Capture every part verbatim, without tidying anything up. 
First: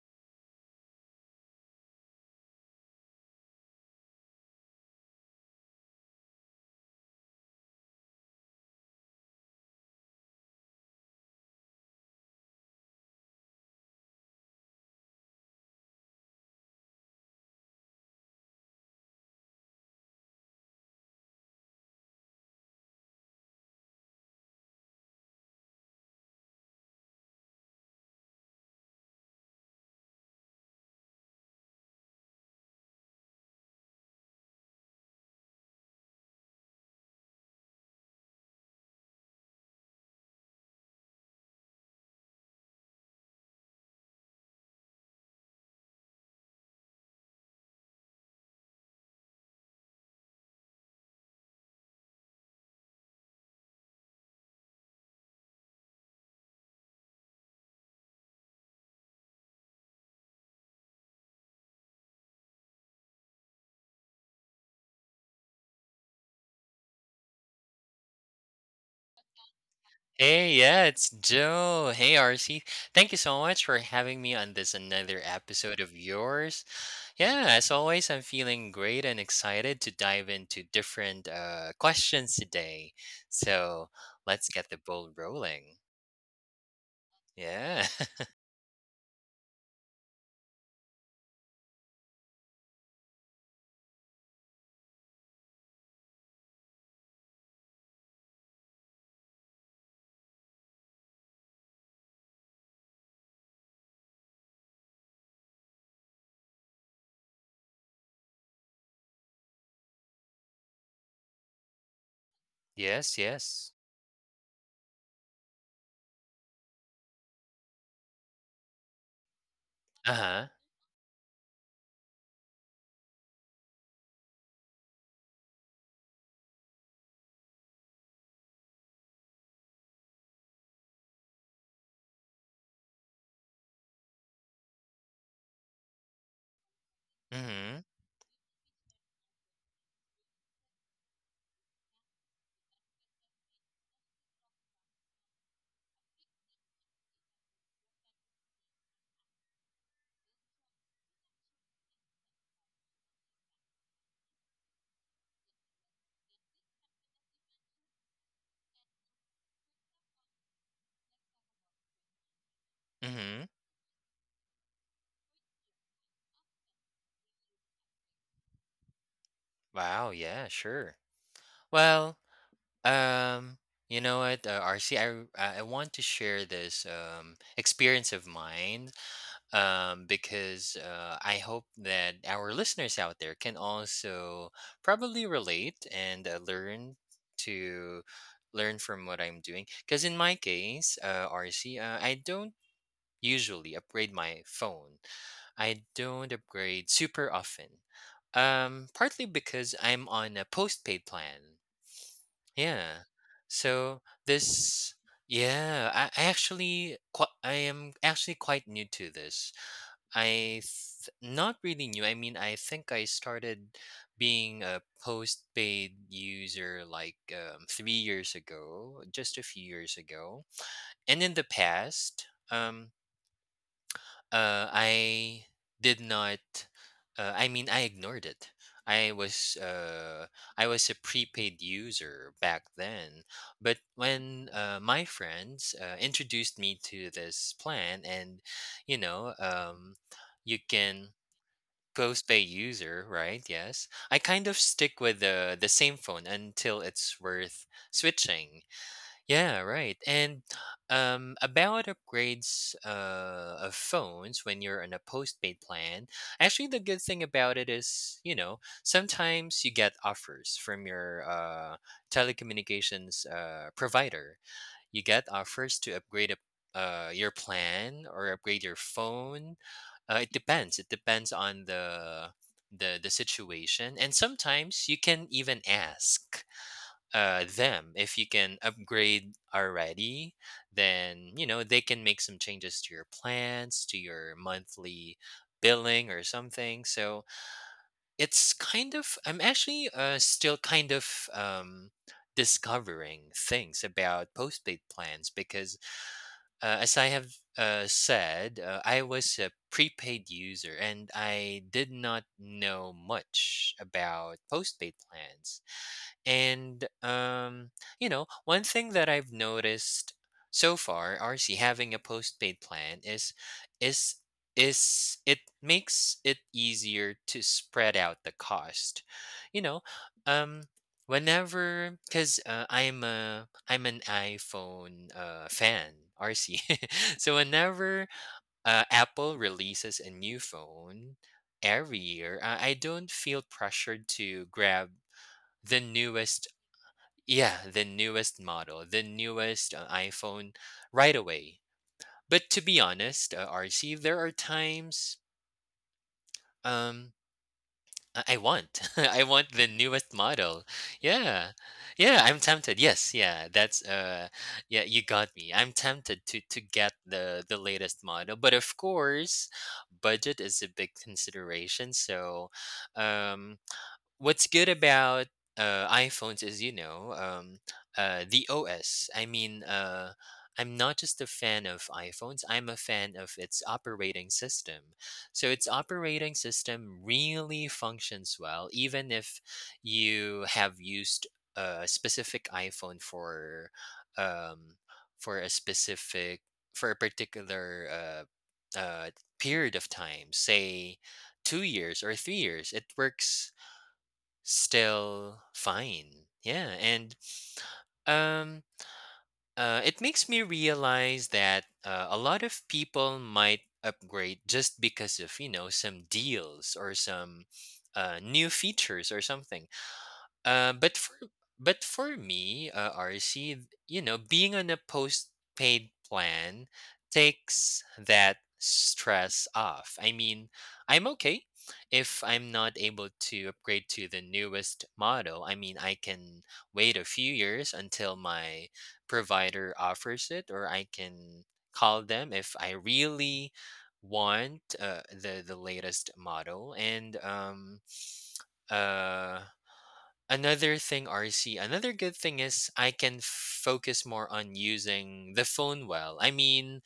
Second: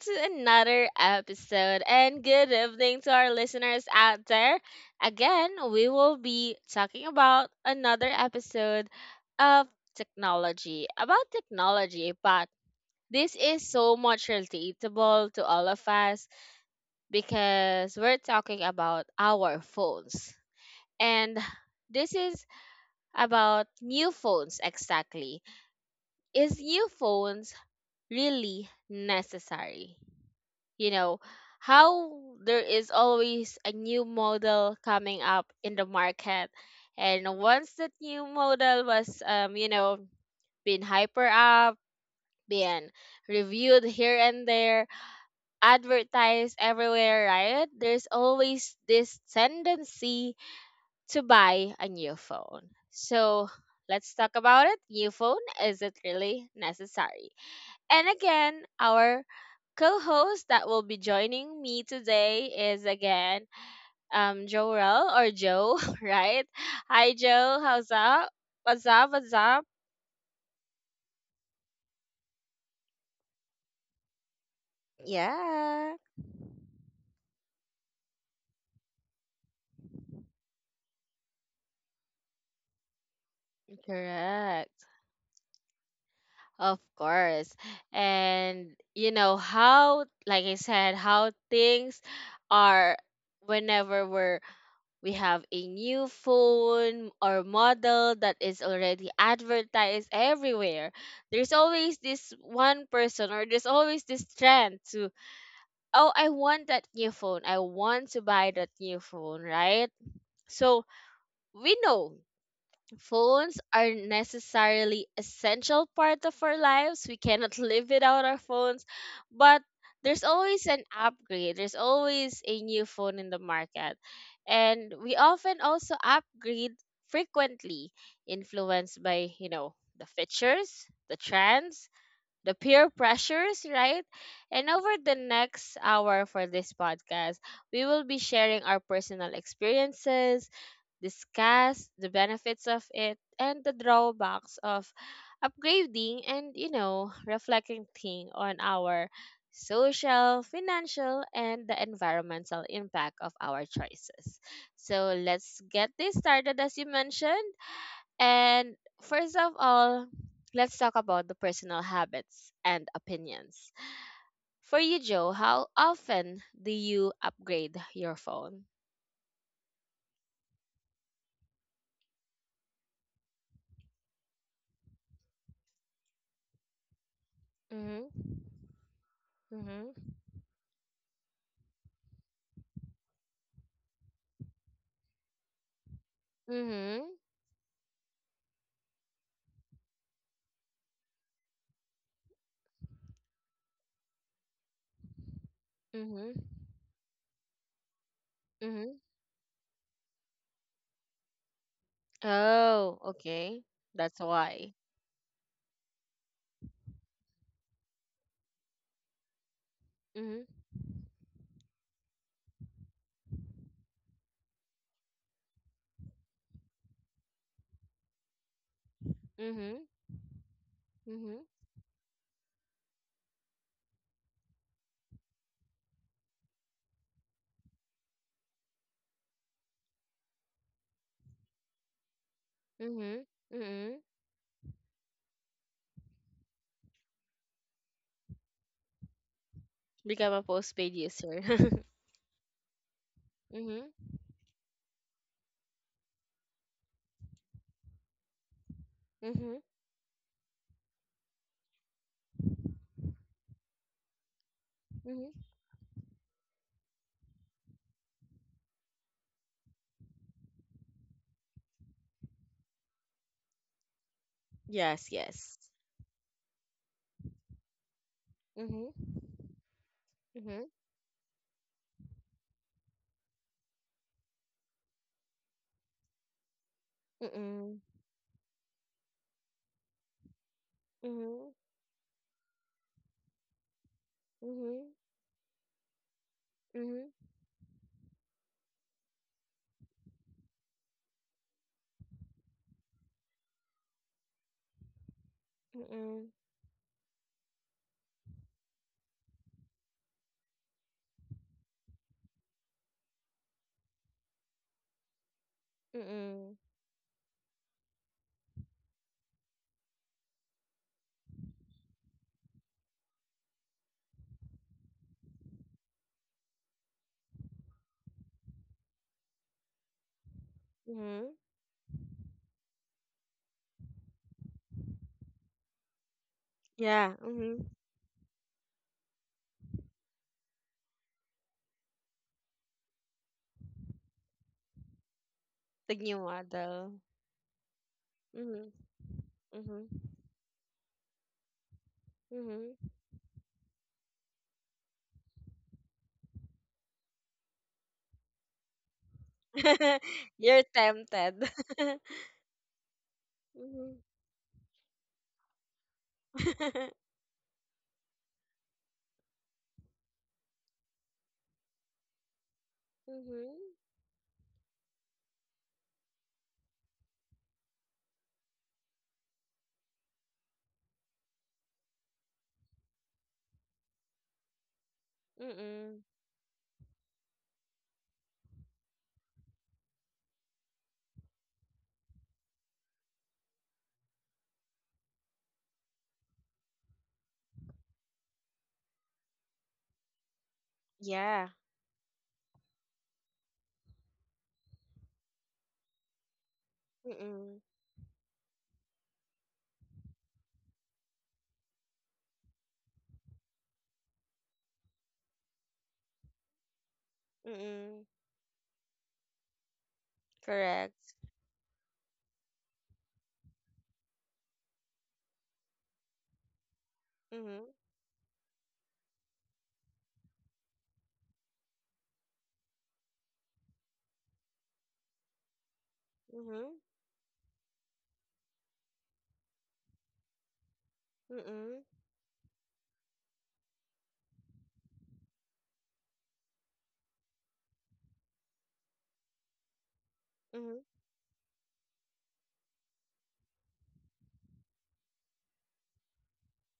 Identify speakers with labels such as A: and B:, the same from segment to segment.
A: to another episode, and good evening to our listeners out there. Again, we will be talking about another episode of technology, about technology, but this is so much relatable to all of us because we're talking about our phones. And this is about new phones exactly. Is new phones really necessary? You know how there is always a new model coming up in the market, and once that new model was, um you know been hyper up, been reviewed here and there, advertised everywhere, right? There's always this tendency to buy a new phone. So let's talk about it. New phone, is it really necessary? And again, our co host that will be joining me today is, again, um, Jorel or Joe, right? Hi, Joe. How's up? What's up? What's up?
B: Hey, yeah, it's Joe. Hey, R C. Thank you so much for having me on this another episode
A: Yeah,
B: of yours. Yeah, as always, I'm feeling great and excited to dive into different uh, questions today. So let's get the
A: correct.
B: ball rolling.
A: Of course.
B: Yeah.
A: And, you know, how, like I said, how things are whenever we're we have a new phone or model that is already advertised everywhere. There's always this one person, or there's always this trend to, oh, I want that new phone. I want to buy that new phone, right? So we know
B: Yes,
A: phones
B: yes.
A: are necessarily essential part of our lives. We cannot live without our phones, but
B: Uh
A: there's
B: huh.
A: always an upgrade. There's always a new phone in the market. And we often also upgrade frequently, influenced by, you know, the features, the trends, the peer pressures, right? And over the next hour for this
B: Mm
A: podcast,
B: hmm.
A: we will be sharing our personal experiences, discuss the benefits of it and the drawbacks of upgrading, and you know reflecting on our social, financial and the environmental impact of our choices. So let's get this started, as you mentioned. And first of all, let's talk about the personal habits and
B: Mm hmm.
A: opinions. For you, Joe, how often do you upgrade your phone?
B: Wow. Yeah, sure. Well, um, you know what, uh, R C, I I I want to share this um, experience of
A: Mm-hmm,
B: mine, um,
A: mm-hmm,
B: because uh, I hope that our listeners out there can also probably relate and uh, learn
A: mm-hmm,
B: to learn from what I'm doing. Because in my case, uh, R C, uh, I don't usually upgrade my phone. I don't
A: mm-hmm.
B: upgrade super often. Um,
A: Mm-hmm.
B: partly because I'm on a postpaid plan.
A: Oh,
B: Yeah.
A: okay.
B: So
A: That's why.
B: this, yeah, I, I actually, qui- I am actually quite new to this.
A: Mm-hmm.
B: I th- not really new. I mean, I think I started being a postpaid user like, um, three years ago, just a few
A: Mm-hmm.
B: years ago. And in the
A: Mm-hmm.
B: past, um, uh, I did not. Uh, I mean, I ignored it. I was, uh, I was a prepaid user back then,
A: Mm-hmm.
B: but
A: Mm-hmm.
B: when uh, my friends uh, introduced me to this plan, and, you know, um,
A: Become a
B: you
A: postpaid
B: can
A: user.
B: Goes by user, right? Yes.
A: Mm-hmm.
B: I kind of stick with the the same phone until it's worth switching. Yeah,
A: Mm-hmm.
B: right. And um about upgrades uh of phones when you're on a
A: Mm-hmm.
B: postpaid plan, actually the good thing about it is, you know, sometimes you get offers from your uh telecommunications uh provider. You
A: Yes,
B: get
A: yes.
B: offers to upgrade, a, uh, your plan or upgrade your
A: Mm-hmm.
B: phone. Uh, it
A: Mm-hmm.
B: depends. It depends on the the the situation, and sometimes you can even ask uh,
A: Mm-mm.
B: them if you can upgrade already. Then, you
A: Mm-hmm.
B: know, they can make some changes to your plans, to your
A: Mm-hmm.
B: monthly billing or something.
A: Mm-hmm.
B: So it's kind of, I'm actually uh, still kind of um, discovering things about postpaid plans, because
A: Mm-mm.
B: uh, as I have uh, said, uh, I was a prepaid user and I did not know much about postpaid plans.
A: Mm-mm.
B: And, um, you know, one thing that I've noticed so far, R C, having a postpaid plan is, is is it makes it easier to spread out the cost. You know, um
A: Mm-hmm.
B: whenever, cuz, uh, I'm a I'm an iPhone uh fan, R C.
A: Yeah.
B: So
A: Mm-hmm.
B: whenever uh, Apple releases a new phone every year, I I don't feel pressured to grab the
A: The new
B: newest
A: model.
B: yeah, the newest
A: Mm-hmm.
B: model, the newest uh,
A: Mm-hmm.
B: iPhone right away. But to be honest, uh, R C, there are times, um I I want I want the
A: Mm-hmm.
B: newest model.
A: You're
B: Yeah.
A: tempted.
B: Yeah, I'm tempted. Yes, yeah. That's,
A: Mm-hmm.
B: uh yeah, you got me. I'm tempted to to get the the latest model, but of course, budget is a big consideration. So, um
A: Mm-hmm.
B: what's good about uh, iPhones is, you know, um, uh, the O S. I mean, uh, I'm not just a fan of iPhones. I'm a fan of its operating system. So its
A: Mm-mm.
B: operating system really functions well, even if you have used a specific iPhone for, um, for a specific for a particular uh, uh, period of time, say
A: Yeah.
B: two years or three years. It works still fine. Yeah, and,
A: Mm-mm.
B: um, uh, it makes me realize that uh, a lot of people might upgrade just because of, you know, some deals or some
A: Mm-mm.
B: uh, new features or something. Uh, but for
A: Correct.
B: but for me, uh, R C, you know, being on a post-paid plan
A: Mm-hmm.
B: takes that stress off. I mean, I'm okay if I'm not able to upgrade to the newest model. I mean, I can
A: Mm-hmm.
B: wait a few years until my provider offers it, or I can
A: Mm-mm.
B: call them if I really want uh, the the latest model. And, um, uh another
A: Mm-hmm.
B: thing, R C, another good thing is I can focus more on using the phone well. I mean,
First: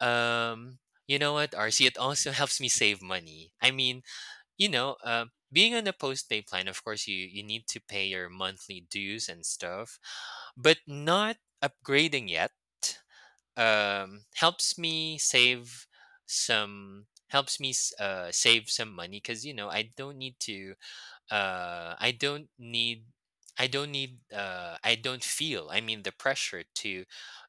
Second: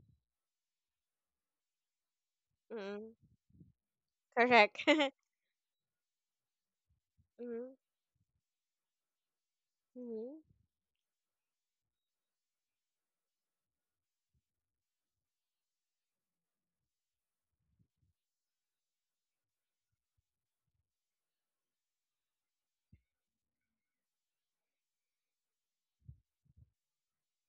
B: um, you know what, R C, it also helps me save
A: Mm-mm.
B: money. I mean, you
A: Correct.
B: know, uh, being on a post-pay plan, of course, you, you need
A: Mm-hmm.
B: to pay your monthly dues and stuff,
A: Mm-hmm.
B: but not upgrading yet, um, helps me save some helps me s- uh, save some money, because, you know, I don't need to uh i don't need i don't need uh I don't feel, I mean, the pressure to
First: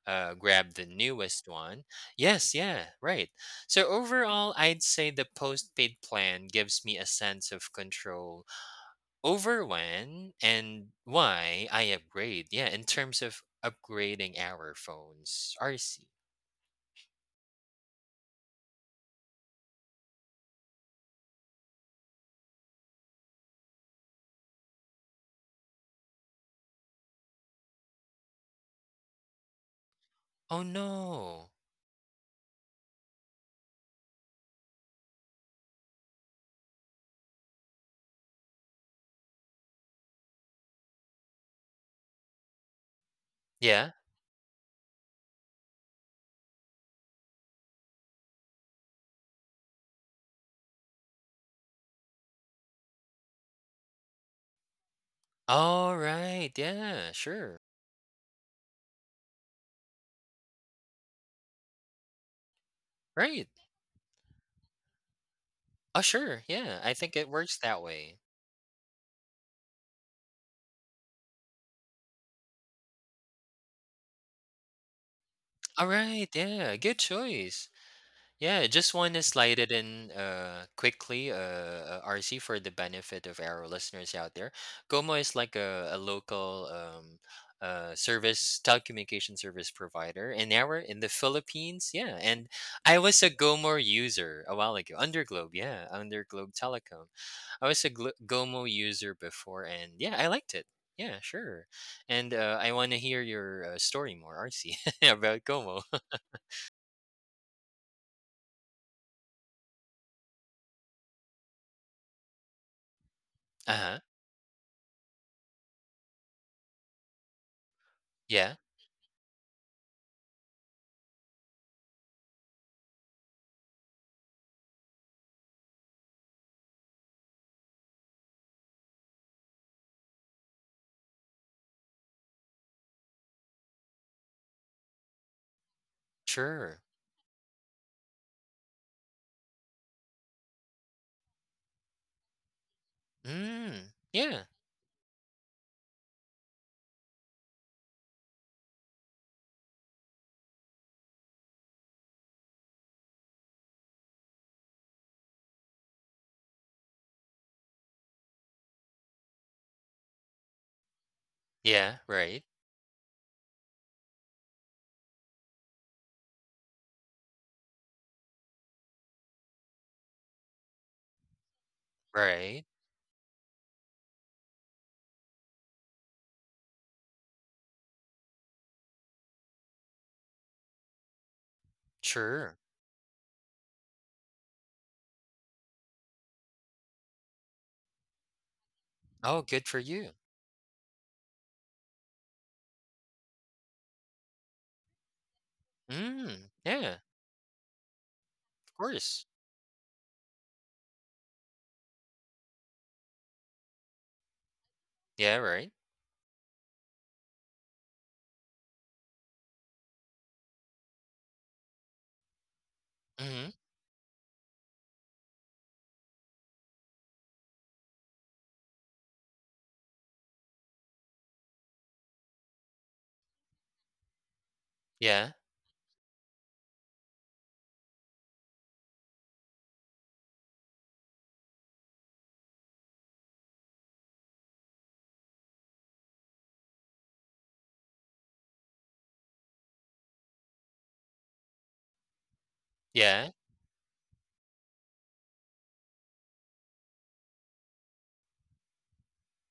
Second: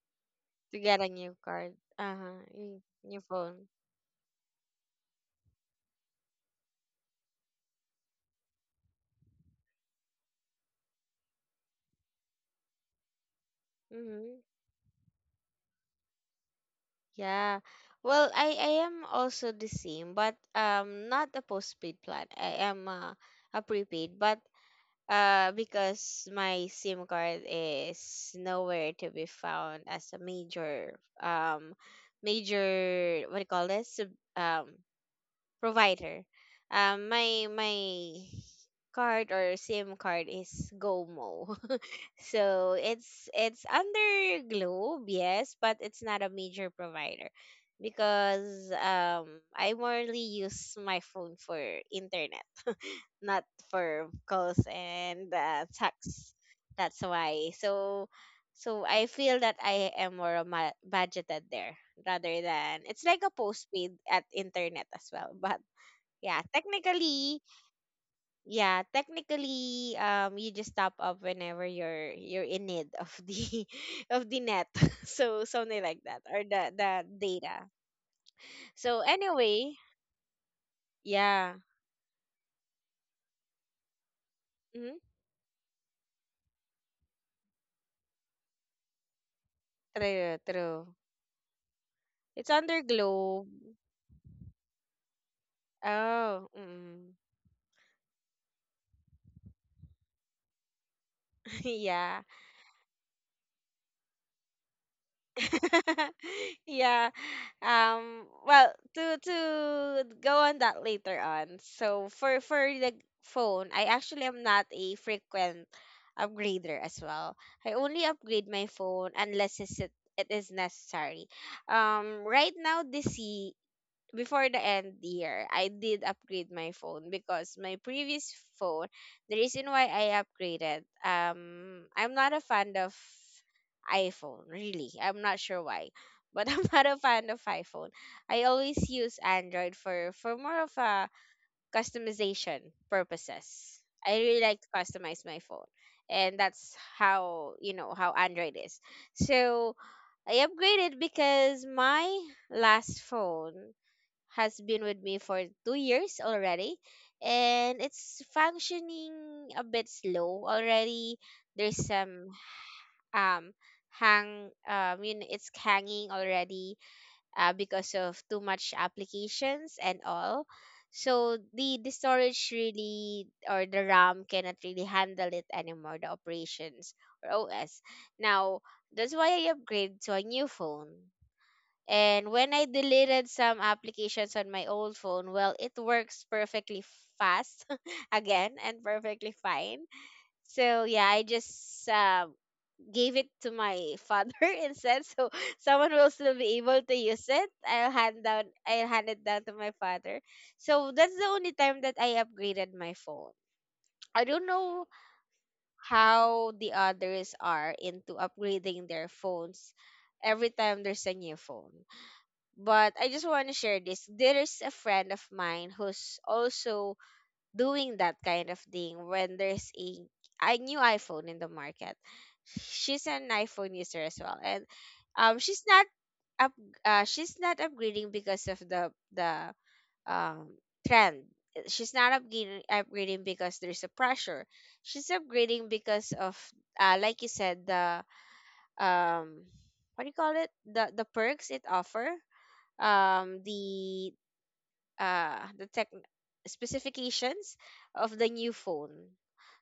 B: uh grab
A: To
B: the
A: get a new
B: newest
A: card.
B: one.
A: Uh-huh.
B: Yes,
A: Mm,
B: yeah,
A: new
B: right.
A: phone.
B: So overall, I'd say the postpaid plan gives me a sense of control over when and why I upgrade, yeah, in terms of upgrading
A: Mm-hmm.
B: our phones, RC.
A: Yeah. Well, I I am also the same, but um not a postpaid plan. I am uh, a prepaid, but uh because my SIM card is nowhere to be found as a
B: Oh
A: major,
B: no.
A: um major, what do you call this, Sub- um provider. Um, my my card or SIM card is GOMO. So it's it's
B: Yeah.
A: under Globe, yes, but it's not a major provider, because um I mostly use my phone for internet, not for calls and uh,
B: All
A: texts.
B: right,
A: That's
B: yeah,
A: why.
B: sure.
A: So so I feel that I am more ma- budgeted there, rather than it's like a
B: Right.
A: postpaid at internet as well, but
B: Oh
A: yeah,
B: sure, yeah, I think it
A: technically,
B: works that way.
A: yeah, technically, um, you just top up whenever you're you're in need of the of the net, so something
B: All
A: like that,
B: right,
A: or the
B: yeah,
A: the
B: good
A: data.
B: choice. Yeah, just
A: So
B: want to slide
A: anyway,
B: it in uh quickly, uh,
A: yeah,
B: uh R C, for the benefit of our listeners out there.
A: mm-hmm.
B: Como is like a, a local um uh service telecommunication service provider
A: True,
B: in our
A: true.
B: in the Philippines. Yeah,
A: It's
B: and
A: under
B: I was a
A: Globe.
B: Gomo user a while ago. Underglobe, yeah,
A: Oh,
B: Underglobe Telecom.
A: mm.
B: I was a Glo- Gomo user before, and yeah, I liked it. Yeah, sure.
A: Yeah.
B: And uh, I want to hear your uh, story more, R C, about Gomo.
A: Yeah. Um well, to to go on that later on. So for for the phone, I
B: Uh-huh.
A: actually am not a frequent upgrader as well. I only upgrade
B: Yeah.
A: my phone unless it's it, it is necessary. Um right now, this ye- before the end year, I did upgrade my phone. Because my previous phone, the reason why I upgraded, um, I'm not a fan of iPhone, really. I'm not sure why, but I'm
B: Sure.
A: not a fan of iPhone. I always use Android for for more of a customization purposes.
B: Mm.
A: I really
B: Yeah.
A: like to customize my phone. And that's how, you know, how Android is. So I upgraded because my last phone has been with me for two years already, and it's functioning a bit slow already. There's
B: Yeah.
A: some,
B: Right.
A: um hang, um you know, it's hanging already, uh, because of too much applications and all. So the the storage
B: Right.
A: really, or the RAM, cannot really handle it anymore, the operations or OS now. That's why I upgrade to a new phone. And when
B: Sure.
A: I deleted some applications on my old phone, well, it works perfectly fast again and perfectly
B: Oh, good
A: fine.
B: for you.
A: So yeah, I just uh, gave it to my father instead. So someone will still be
B: Mm.
A: able to
B: Yeah.
A: use it. I'll hand down,
B: Of
A: I'll hand it
B: course.
A: down to my father. So that's the only time that I upgraded my phone. I don't know
B: Yeah. Right.
A: how the others are into upgrading their phones every time there's a new phone, but I just want to
B: Mm-hmm.
A: share this. There's a friend of mine who's also doing that kind of thing when there's a, a new iPhone in the market. She's an iPhone user as well, and um,
B: Yeah.
A: she's not up, uh, she's not upgrading because of the the um trend. She's not upgrading upgrading because there's a pressure. She's upgrading because of, uh, like you said, the, um, what do you call it? The the perks it offer, um
B: Yeah.
A: the uh the tech specifications of the new phone.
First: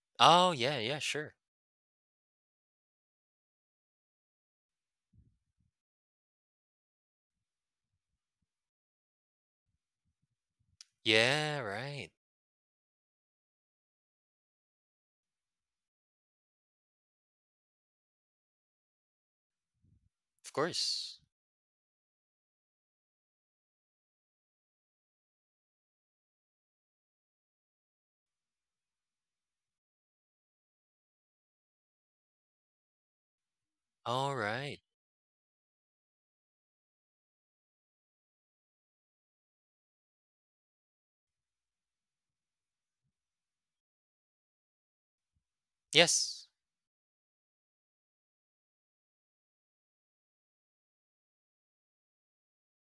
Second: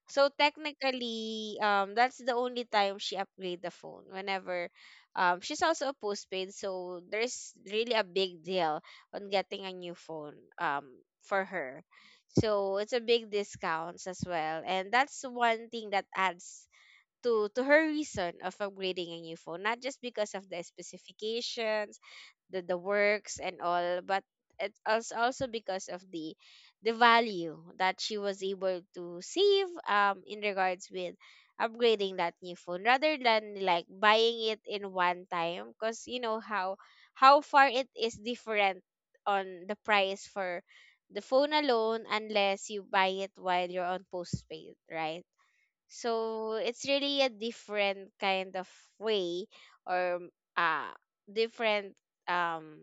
A: So
B: Oh, yeah. Yeah. Sure.
A: technically, um, that's the only time she upgrade the phone. Whenever, um, she's also a postpaid, so there's really a big deal on getting a new phone, um, for
B: Yeah.
A: her.
B: Right.
A: So it's a big discounts as well, and that's one thing that adds to to her reason of upgrading a new phone, not just because of
B: Of
A: the
B: course.
A: specifications, the the works and all, but it's als- also because of the the value that she was able to save, um in regards with upgrading that new phone, rather than like
B: All
A: buying it
B: right.
A: in one time, because you know how how far it is different on the price for the phone alone, unless you buy it while you're on postpaid, right?
B: Yes.
A: So it's really a different kind of way, or uh different, um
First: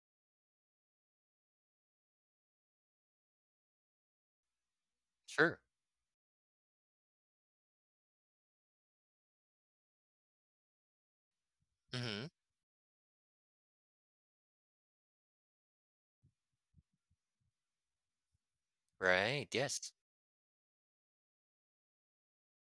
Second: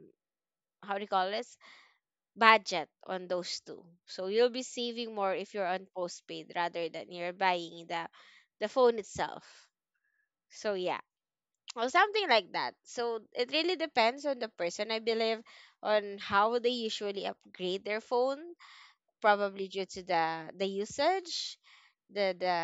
A: how do you call this, budget on those two. So you'll be saving more if
B: Sure.
A: you're on postpaid, rather than you're buying the the phone itself. So yeah. Or
B: Mm-hmm.
A: something like that. So it really depends on the person, I believe, on how they usually upgrade their phone,
B: Right.
A: probably due
B: Yes.
A: to the the usage, the the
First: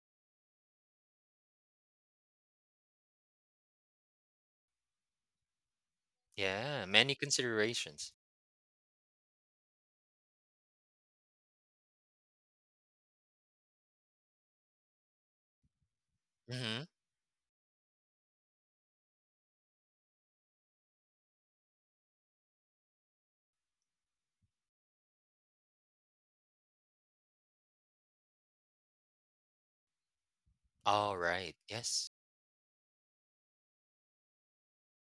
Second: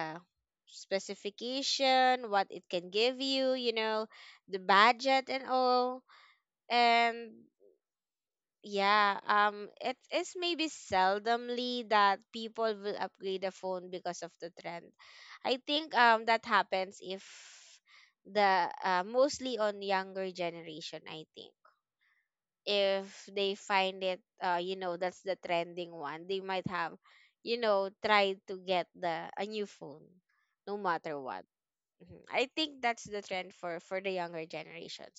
A: specification, what it can give you, you know, the budget and all.
B: Yeah. Many
A: And
B: considerations.
A: yeah, um it is maybe seldomly that people will upgrade a phone because of the trend. I think um that
B: Mm-hmm.
A: happens if the uh, mostly on younger generation, I think. If they find it, uh you know, that's the trending one, they might have, you know, try to get the a new phone no
B: All
A: matter what.
B: right. Yes.
A: Mhm. I think that's the trend for for the younger generations.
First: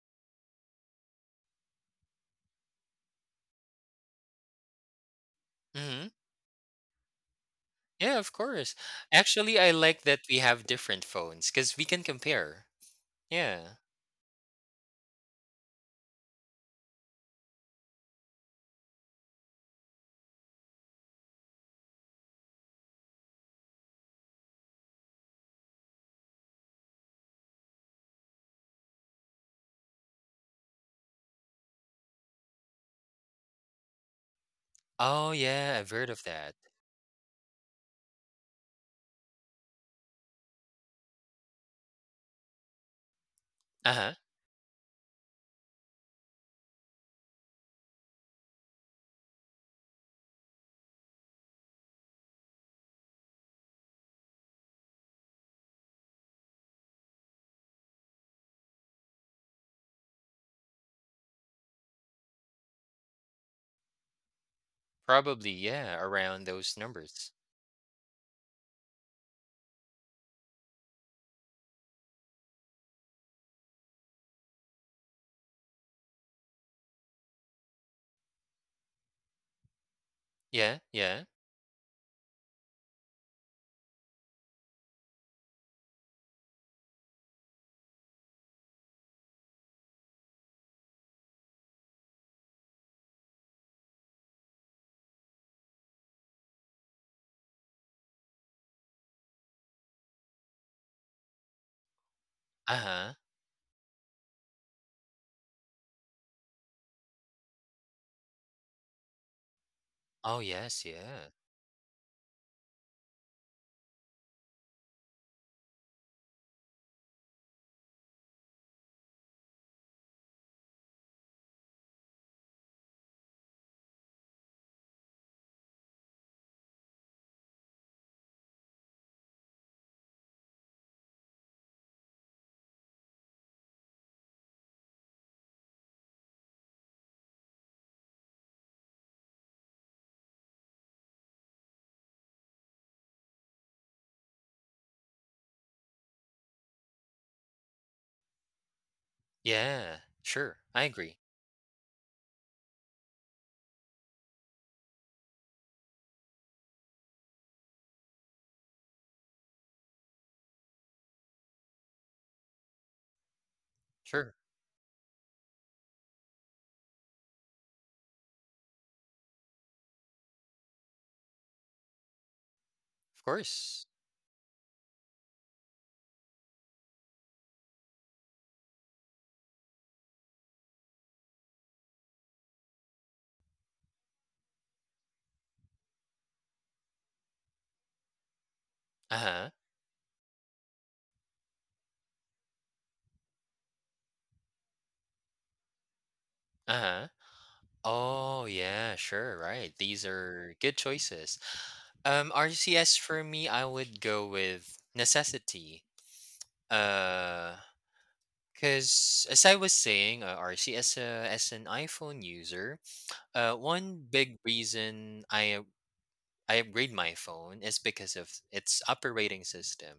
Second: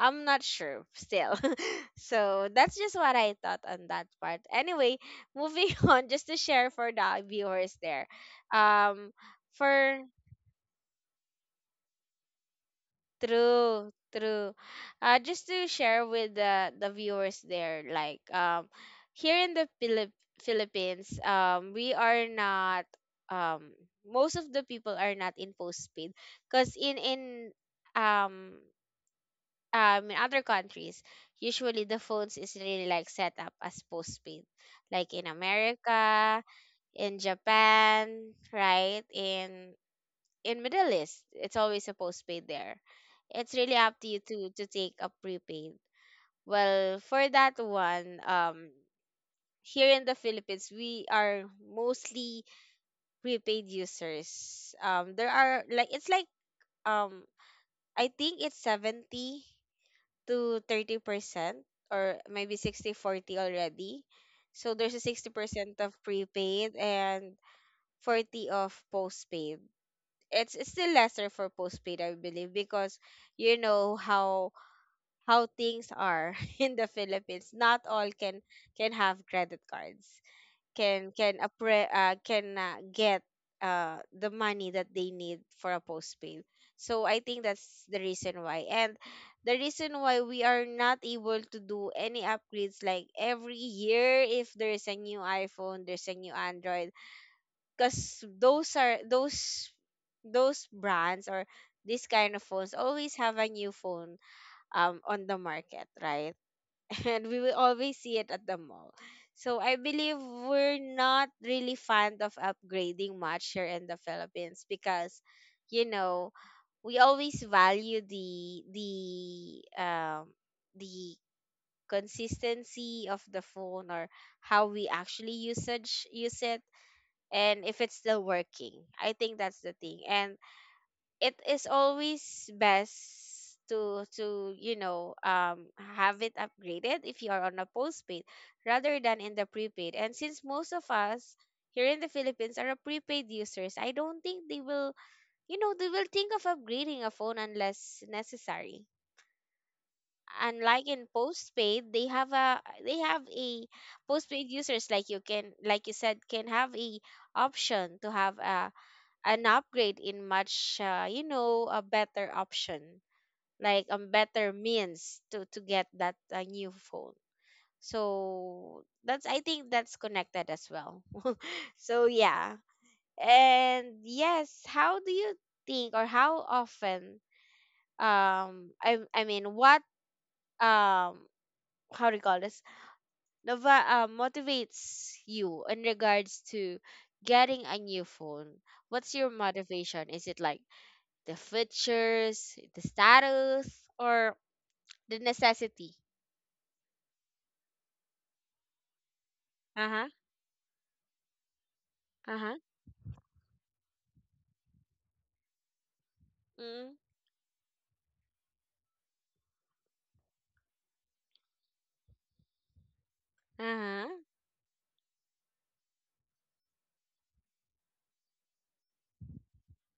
A: I'm not sure still. So that's just what I thought on that part. Anyway, moving
B: Mm-hmm.
A: on, just to share for the viewers there.
B: Yeah. Of course.
A: Um,
B: Actually, I like
A: for
B: that we have different phones because we can compare. Yeah.
A: true, true. Uh, just to share with the the viewers there, like, um, here in the Philip Philippines, um, we are not um most of the people are not in postpaid, because in in um um in other countries usually the phones is really like set up as postpaid, like
B: Oh,
A: in
B: yeah, I've heard of
A: America,
B: that.
A: in Japan, right, in in Middle East, it's always a postpaid there. It's really up to
B: Uh-huh.
A: you to to take a prepaid. Well, for that one, um here in the Philippines we are mostly prepaid users. Um there are like it's like um i think it's seventy to thirty percent, or maybe sixty forty already. So there's a
B: Probably,
A: sixty percent
B: yeah,
A: of
B: around those
A: prepaid
B: numbers.
A: and forty of postpaid. It's, it's still lesser for postpaid, I believe, because you know how how things are in the Philippines. Not all can can have credit cards,
B: Yeah,
A: can
B: yeah.
A: can appre- uh, can uh, get uh, the money that they need for a postpaid. So I think that's the reason why. And the reason why we are not able to do any upgrades, like every year if there is a new iPhone, there's a new Android, because those are those those brands, or this kind of phones
B: Uh-huh.
A: always have a new phone, um on the market, right? And we will always see it at the mall. So I believe
B: Oh,
A: we're
B: yes, yeah.
A: not really fond of upgrading much here in the Philippines because, you know, we always value the the um the consistency of the phone, or how we actually usage use it, and if it's still working. I think that's the thing. And it is always best to to you know um have it upgraded if you are on a postpaid rather than in the prepaid. And since most of us here in the Philippines are a prepaid users, I don't think they will, you know they will think of upgrading a phone unless necessary.
B: Yeah, sure. I
A: Unlike in
B: agree.
A: postpaid, they have a they have a postpaid users like you can, like you said, can have a option to have a an upgrade in much uh, you know, a better option, like a
B: Sure.
A: better means to to get that uh, new phone. So that's, I think that's connected as well. So yeah.
B: Of course.
A: And yes, how do you think or how often, um i i mean, what, um how do you call this, Nova, uh, motivates you in regards to getting a new phone? What's your
B: Uh-huh.
A: motivation? Is it like the features, the status, or the necessity?
B: Uh-huh. Oh, yeah, sure, right.
A: Uh
B: These
A: huh.
B: are good choices. Um,
A: Uh huh.
B: R C S for me, I would go with necessity.
A: Mm.
B: Uh, because as I was saying, uh, R C S, uh, as an iPhone user, uh,
A: Uh
B: one
A: huh.
B: big reason I I upgrade my phone is because of its operating system.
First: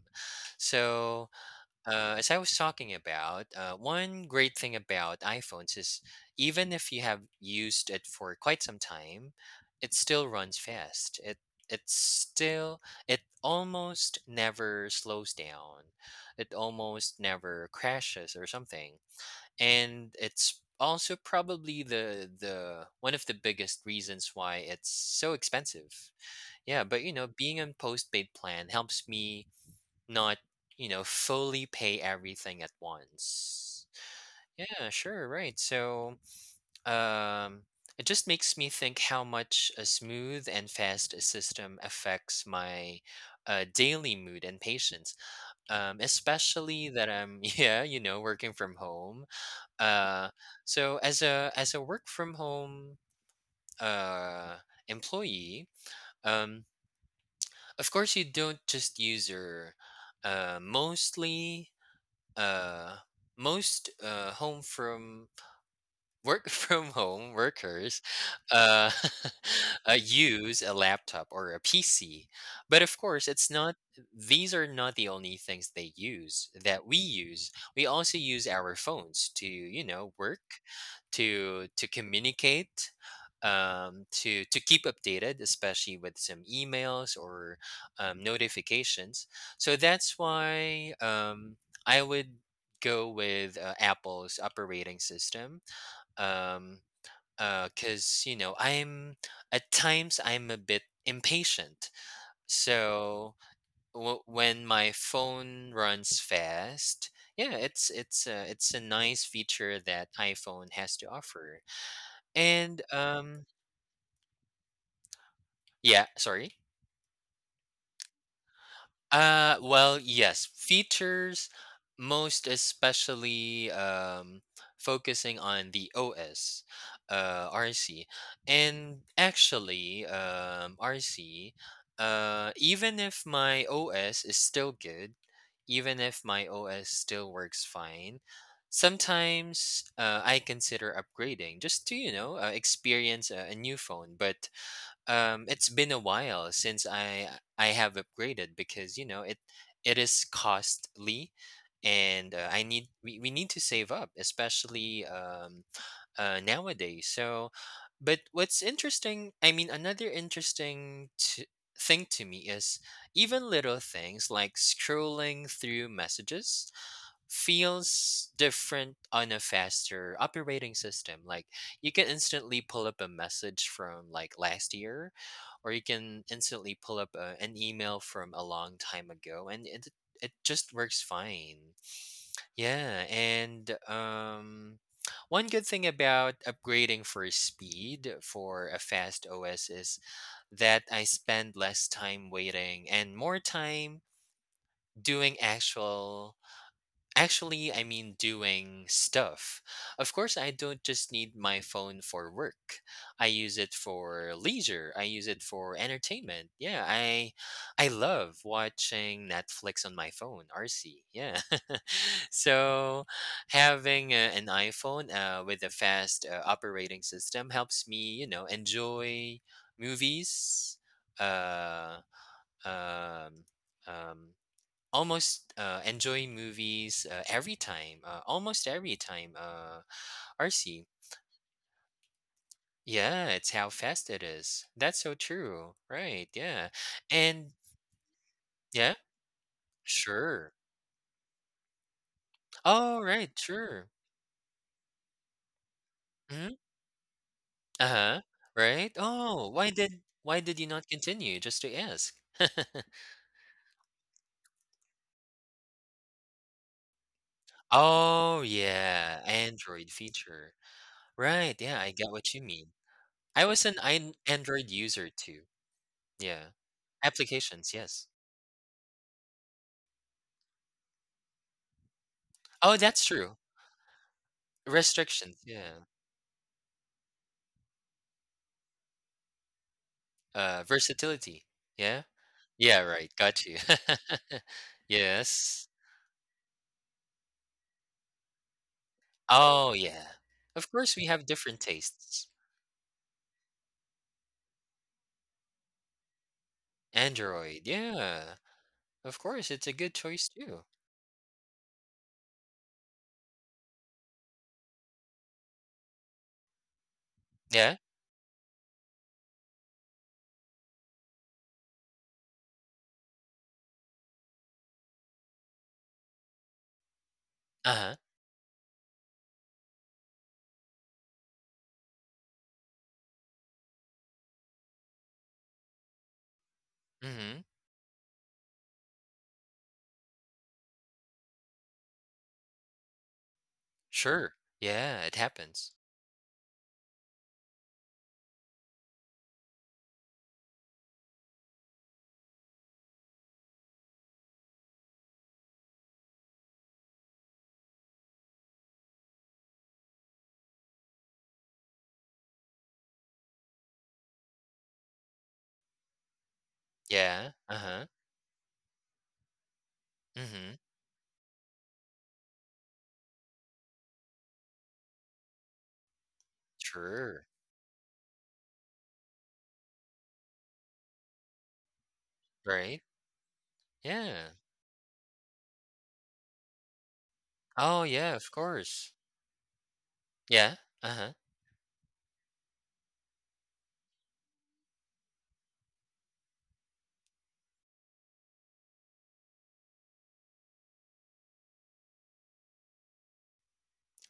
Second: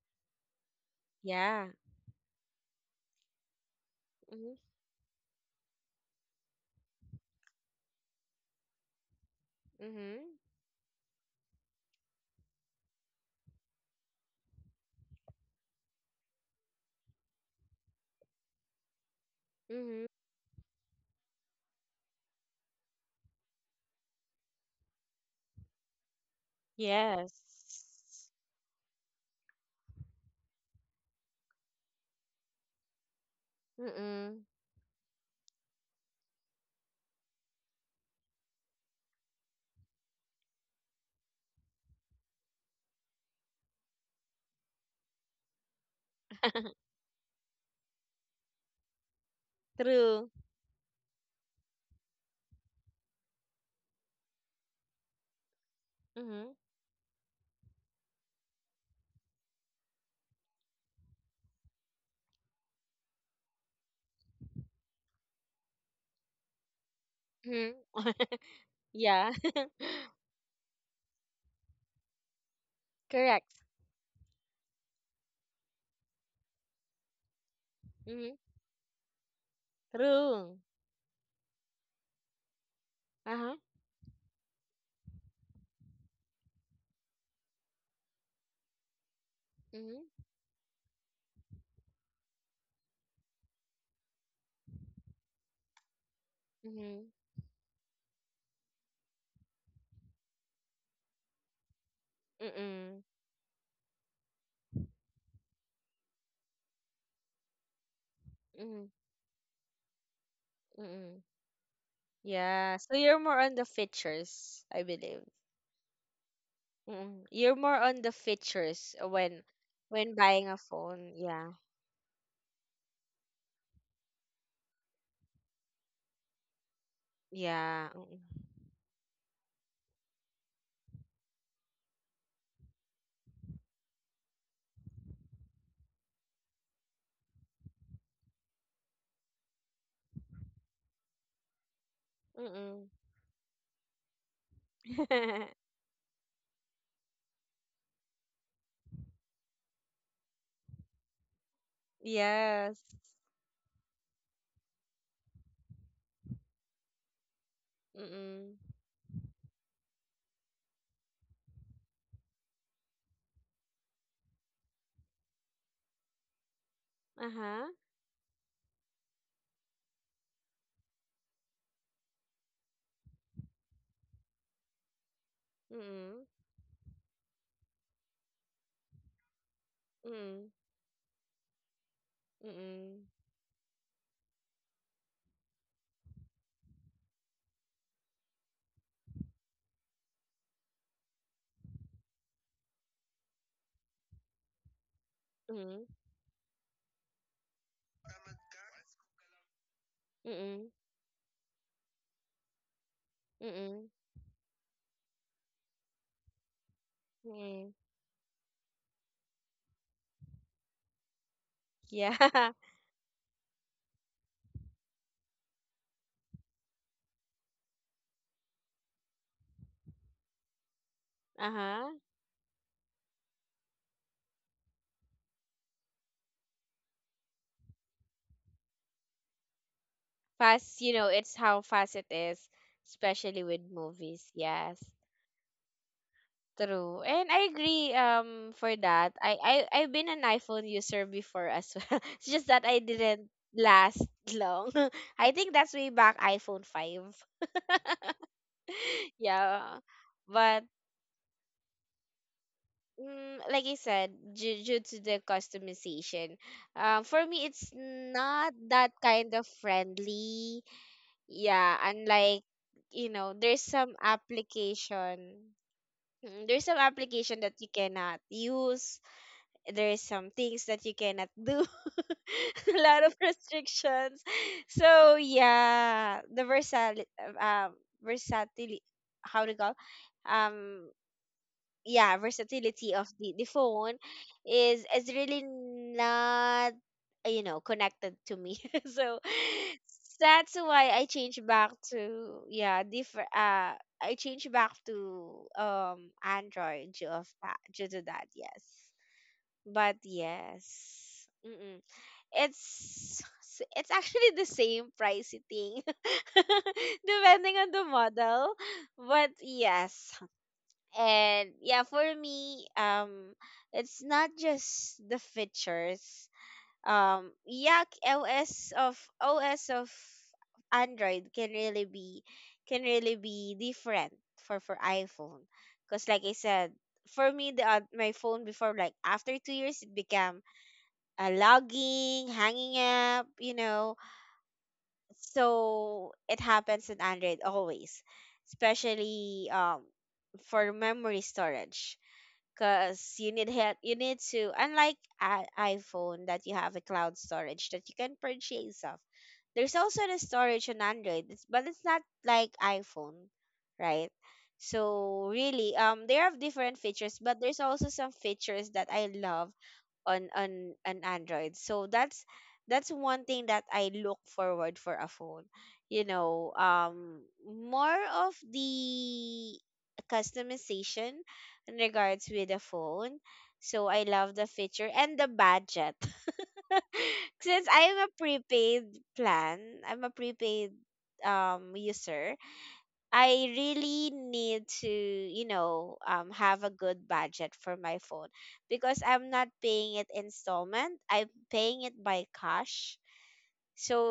B: So,
A: Yeah.
B: uh, as I was talking about, uh, one
A: Mm.
B: great thing about iPhones is, even if you have used it for quite some time, it still
A: Mm.
B: runs fast. It it's still It almost never slows down. It almost never crashes or something.
A: Mm.
B: And it's also probably the the one of the biggest reasons why it's so expensive. Yeah, but, you know,
A: Yes.
B: being on postpaid plan helps me not, you know, fully pay everything at once.
A: Mm.
B: Yeah, sure, right. So, um, it just makes me think how much a smooth and fast system affects my uh, daily mood and patience. Um, especially that I'm, yeah, you know, working from home.
A: True.
B: Uh, so as a as a work from home uh employee,
A: Mm.
B: um, of course you don't just use your, uh, mostly uh, most uh, home from work from home
A: Mm.
B: workers, uh,
A: Yeah.
B: uh, use a laptop or a P C. But of course,
A: Correct.
B: it's not, these are not the only things they use, that we use. We also
A: Mm.
B: use our phones to, you know,
A: True.
B: work, to, to communicate,
A: Uh huh.
B: um to to keep updated, especially with some emails or, um, notifications. So
A: Mm.
B: that's why, um I would go with uh, Apple's operating system, um
A: Mm.
B: because, you know, I'm, at times I'm a bit impatient.
A: Mm.
B: So w- when my phone runs fast, yeah, it's it's a, it's a
A: Mm.
B: nice feature that iPhone has to
A: Mm.
B: offer.
A: Yeah.
B: And,
A: So you're more
B: um
A: on the features, I believe.
B: yeah, sorry.
A: Mm. You're more on the features when
B: Uh, well,
A: when buying
B: yes,
A: a phone. Yeah.
B: features, most especially um, focusing on the O S, uh,
A: Yeah.
B: R C. And actually, um, RC, uh, even if my O S is still good, even if my O S still works fine, sometimes uh, I consider upgrading just to, you know, uh,
A: Mm-mm.
B: experience a, a new phone, but um it's been a while since i i have upgraded, because, you know, it it is costly, and, uh, i
A: Yes.
B: need we, we need to save up, especially um uh nowadays. So, but
A: Mm-mm.
B: what's interesting, I mean, another interesting t- thing to me is, even little things like scrolling through messages
A: Uh-huh.
B: feels different on a faster operating system. Like, you can instantly pull up a message from like last year, or you
A: Mm-mm.
B: can instantly pull up a, an email from a long time ago, and it it just works fine.
A: Mm-mm.
B: Yeah, and um. One good thing about upgrading for speed for a fast O S is that I spend less time waiting and more time doing
A: Mm-mm. Mm-mm.
B: actual actually, I mean, doing stuff. Of course, I
A: Mm-mm.
B: don't just need my phone for work. I use it
A: Mm-mm.
B: for leisure. I use it for entertainment. Yeah, I
A: Mm-mm.
B: I love watching Netflix on my phone, R C. Yeah.
A: Yeah.
B: So, having a, an iPhone uh, with a fast uh, operating system helps me, you know, enjoy movies, uh
A: Uh-huh.
B: um um almost uh, enjoying movies uh, every time, uh, almost every time. Uh,
A: Fast,
B: R C,
A: you know, it's how fast it is,
B: yeah,
A: especially
B: it's how
A: with
B: fast it
A: movies.
B: is.
A: Yes.
B: That's so true, right? Yeah,
A: True. And I
B: and
A: agree um for
B: yeah,
A: that. I I I've been an
B: sure.
A: iPhone user before as well. It's just that I
B: Oh,
A: didn't
B: right, sure.
A: last long. I think that's way back
B: Mm-hmm.
A: iPhone five.
B: Uh huh. Right. Oh, why
A: Yeah.
B: did why
A: But
B: did you not continue? Just to ask.
A: mm, like I said, due, due to the customization, um for me it's
B: Oh
A: not that
B: yeah,
A: kind of
B: Android feature.
A: friendly.
B: Right.
A: Yeah,
B: Yeah, I get what
A: unlike,
B: you mean.
A: you know,
B: I
A: there's
B: was an
A: some
B: ein- Android user
A: application.
B: too.
A: Mm.
B: Yeah,
A: There's some application that you
B: applications. Yes.
A: cannot use, there's some things that you cannot do. A
B: Oh,
A: lot
B: that's
A: of
B: true.
A: restrictions. So
B: Restrictions, yeah.
A: yeah, the versal um versatility, how to go,
B: Uh,
A: um
B: versatility. Yeah?
A: yeah,
B: Yeah,
A: versatility of
B: right.
A: the, the
B: Got you.
A: phone is is really
B: Yes.
A: not uh, you know, connected to me. So
B: Oh, yeah.
A: that's
B: Of
A: why
B: course,
A: I
B: we have
A: changed
B: different
A: back
B: tastes.
A: to, yeah, different uh I changed back to um Android due of that,
B: Android,
A: due to that,
B: yeah.
A: yes.
B: Of course, it's a
A: But
B: good choice too.
A: yes. Mm-mm. It's it's actually the same pricey thing depending on
B: Yeah.
A: the model. But yes. And yeah, for me, um it's not just the features. Um yeah,
B: Uh-huh.
A: O S of O S of Android can really be can really be different for for iPhone. Cuz like I said, for
B: Mm-hmm.
A: me the oth- my phone before, like after two years, it became uh, logging, hanging up, you know.
B: Sure. Yeah, it happens.
A: So it happens in Android always, especially um, for memory storage. Because you need help, you need to, unlike a iPhone that you have a cloud storage that you can purchase of. There's also the storage on Android, it's- but it's not like iPhone, right? So really, um, there are different features,
B: Yeah.
A: but there's
B: Uh-huh.
A: also some features that I love on
B: Mm-hmm.
A: on an Android. So that's that's one thing that I look forward for a phone. You know, um,
B: Sure.
A: more of the customization in regards with the
B: Right?
A: phone. So I
B: Yeah.
A: love the feature and the budget. Since
B: Oh,
A: I am a
B: yeah, of
A: prepaid
B: course.
A: plan, I'm a
B: Yeah.
A: prepaid
B: Uh-huh.
A: um user, I really need to, you know, um, have a good budget for my phone, because I'm not paying it installment. I'm paying it by cash.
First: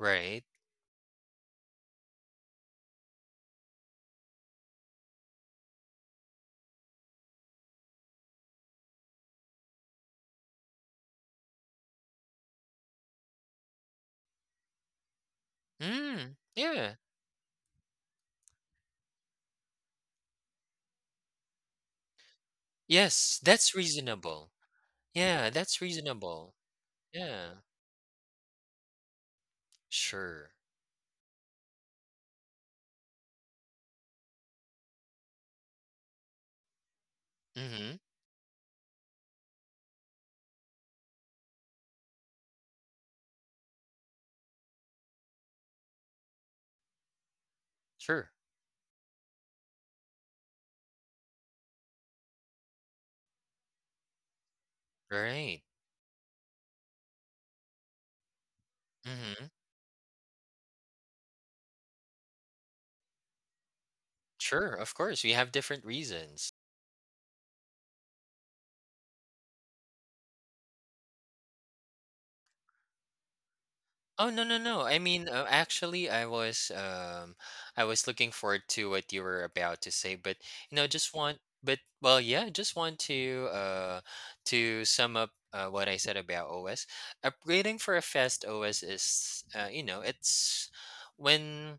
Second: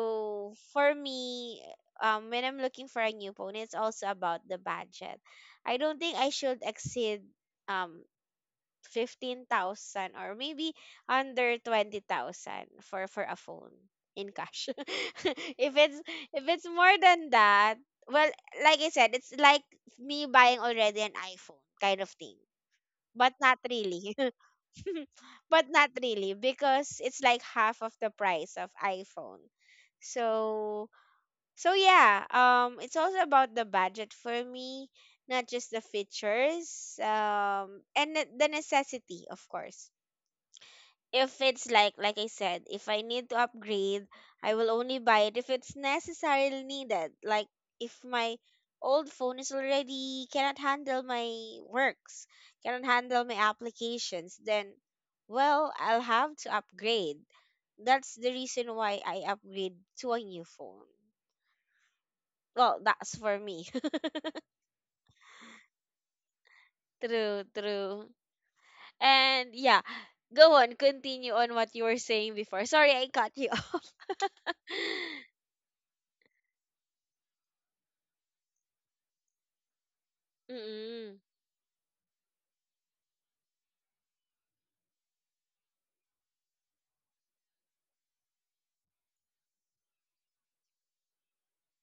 B: Right.
A: for me, um, when I'm looking for a new phone, it's also about the budget. I don't think I should exceed um fifteen thousand, or maybe under twenty thousand for for a phone in cash. If it's
B: Mm.
A: if it's more
B: Yeah.
A: than that, well, like I said, it's like me buying already an iPhone kind of thing. But
B: Yes,
A: not
B: that's
A: really.
B: reasonable. Yeah,
A: But
B: that's
A: not really,
B: reasonable.
A: because it's like
B: Yeah,
A: half of the price of iPhone.
B: sure.
A: So so yeah, um, it's also about the budget for me, not just the features, um,
B: Mm-hmm.
A: and the the necessity, of course. If it's like like I said, if I need to upgrade, I will only buy it if it's necessarily needed. Like if
B: Sure.
A: my old phone is already cannot handle my works, cannot handle my applications, then
B: Right.
A: well, I'll have to upgrade. That's the reason why I
B: Mm-hmm.
A: upgrade to a new phone. Well, that's for me.
B: Sure. Of course, we have different reasons.
A: True, true. And yeah, go on, continue on what you were saying before. Sorry, I cut you off.
B: Oh no no no! I mean, uh, actually, I was um, I was looking forward to what you were about to say, but you know,
A: Mm-mm.
B: just want, but well, yeah, just want to uh, to sum up uh, what I said about O S. Upgrading for a fast O S is, uh, you know, it's when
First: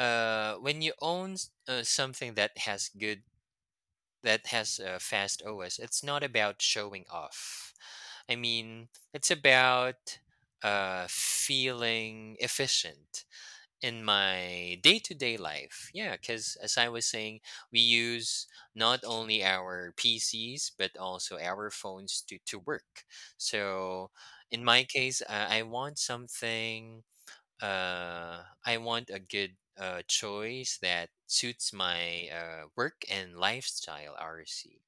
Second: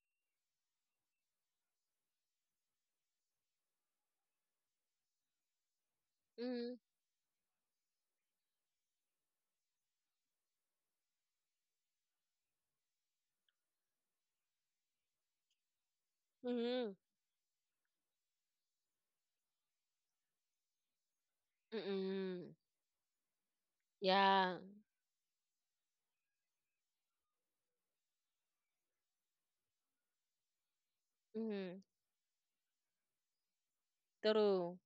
B: uh when you own s- uh, something that has good that has a fast O S, it's not about
A: Mhm.
B: showing off. I mean, it's about uh, feeling efficient in my day to day life. Yeah, because as I
A: Mhm.
B: was saying, we use not only our P Cs, but also our phones to,
A: Mm.
B: to work. So
A: Yeah.
B: in my case, uh, I want something uh, I want a good uh, choice that suits
A: Mhm.
B: my uh, work and lifestyle
A: True.
B: R C.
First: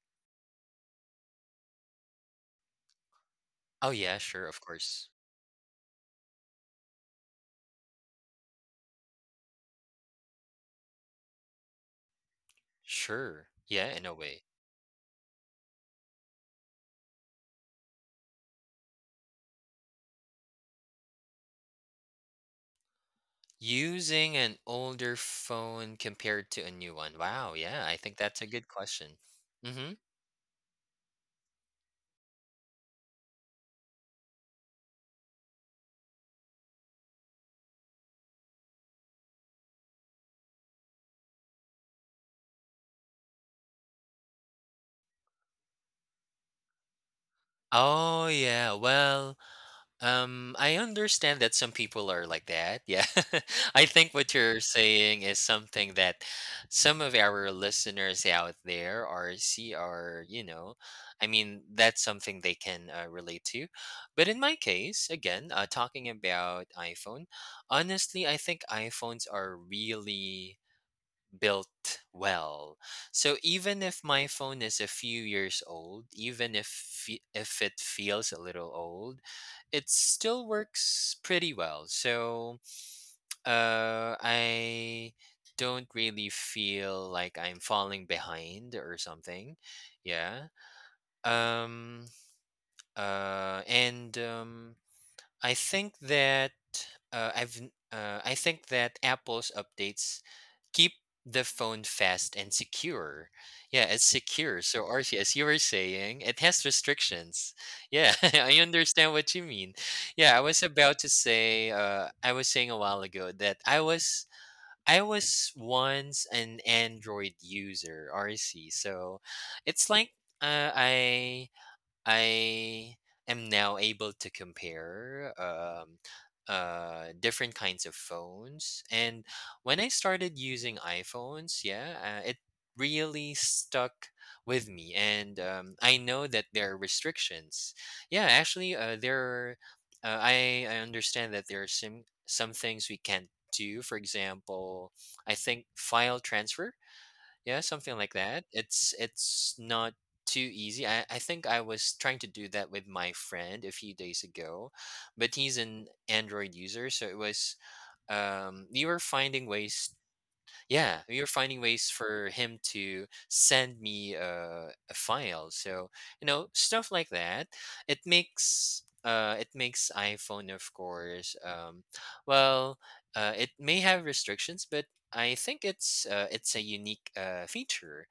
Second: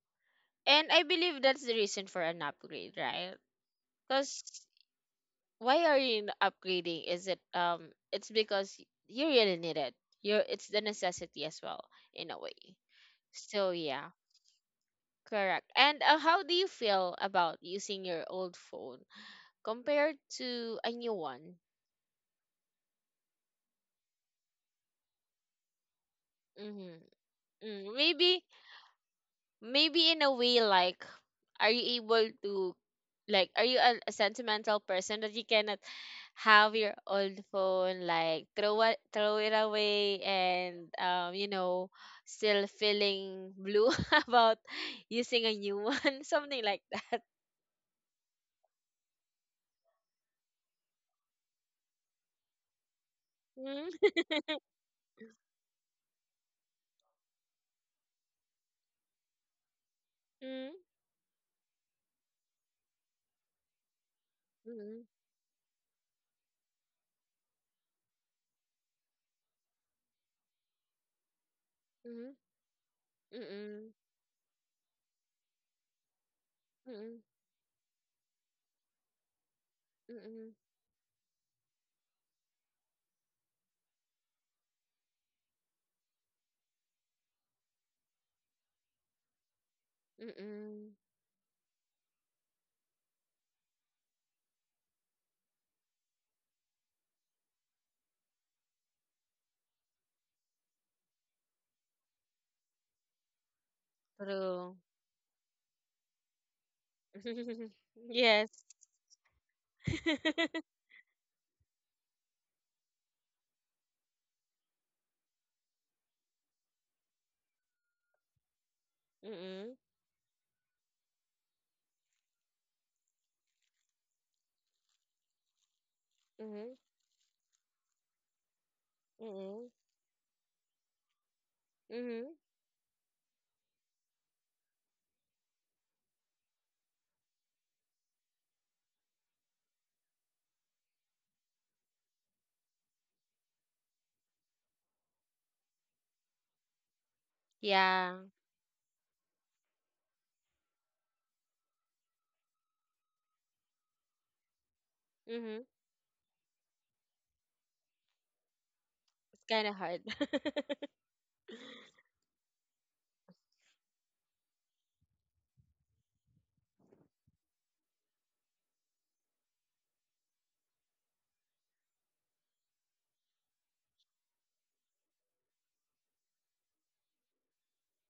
A: And I believe that's the reason for an upgrade, right?
B: Oh, yeah,
A: Because
B: sure, of course.
A: why are you n- upgrading? Is it um? It's because y- you really need it. You're it's the necessity as well, in a way.
B: Sure.
A: So
B: Yeah, in
A: yeah,
B: a way.
A: correct. And uh, how do you feel about using your old phone compared to a new one?
B: Using an older phone compared to a new one.
A: Mm-hmm.
B: Wow, yeah,
A: Mm,
B: I think that's
A: maybe
B: a good question. Mm-hmm.
A: maybe in a way, like, are you able to, like, are you a, a sentimental person that you cannot have your old phone, like, throw it throw it away and um, you know, still feeling blue about using a new one, something like that.
B: Oh, yeah, well, Um, I understand that some people are like that. Yeah. I
A: Mm.
B: think what you're saying is something that some of our listeners out there are see are, you
A: Mm.
B: know, I mean, that's something they can uh, relate to. But in my
A: Mm.
B: case, again, uh, talking about iPhone, honestly, I think iPhones are really built
A: Mm.
B: well. So even
A: Mm.
B: if my phone is a few years old, even if fe-
A: Mm.
B: if it feels a little old, it still
A: Mm.
B: works pretty well. So uh, I don't really feel like I'm falling behind or something.
A: Mm.
B: Yeah.
A: Mm.
B: Um. Uh. And um I think that uh, I've n- uh, I think that Apple's updates keep the phone fast and secure. Yeah, it's secure.
A: True.
B: So R C, as you were saying, it has restrictions. Yeah, I
A: Yes.
B: understand what you mean. Yeah, I was about to say uh, I was saying a while ago that I was I was once an Android user, R C. So
A: Mm.
B: it's like uh, I I am now able to compare um,
A: Mm.
B: uh, different kinds of phones. And
A: Mm.
B: when I started using iPhones, yeah, uh,
A: Mm.
B: it really stuck with me. And um, I know that there are restrictions. Yeah, actually, uh, there are, uh, I, I understand that there are some, some things we can't do. For example, I think file transfer, yeah, something like
A: Yeah.
B: that. It's it's not too easy. I, I think I was trying to do that with my friend a few days ago, but he's
A: Mhm.
B: an Android user, so it was um we were
A: It's
B: finding
A: kind of
B: ways,
A: hard.
B: yeah, we were finding ways for him to send me uh, a file. So, you know, stuff like that. It makes uh it makes iPhone, of course. Um well, uh it may have restrictions, but I think it's uh, it's a unique uh, feature.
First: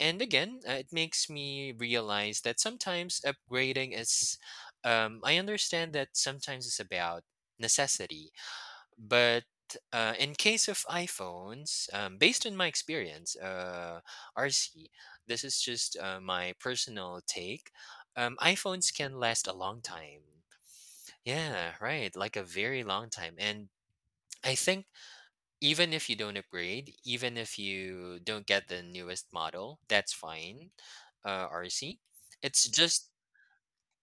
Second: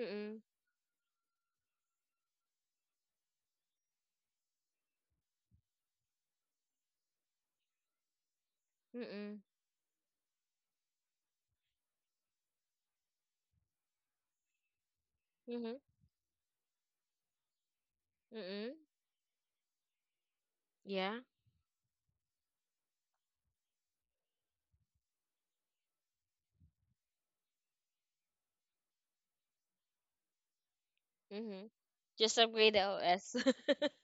B: And again, uh, it makes me realize that sometimes upgrading is, um, I understand that sometimes it's about necessity,
A: Mm-mm.
B: but uh, in case of iPhones, um, based on my experience, uh, R C, this is
A: Mhm.
B: just uh, my personal take. Um,
A: Mm-mm.
B: iPhones can last a long time.
A: Yeah.
B: Yeah, right, like a very long time, and I think even if you don't upgrade, even if you don't get the newest model, that's fine. Uh,
A: Mhm.
B: R C.
A: Just
B: It's
A: upgrade the
B: just,
A: O S.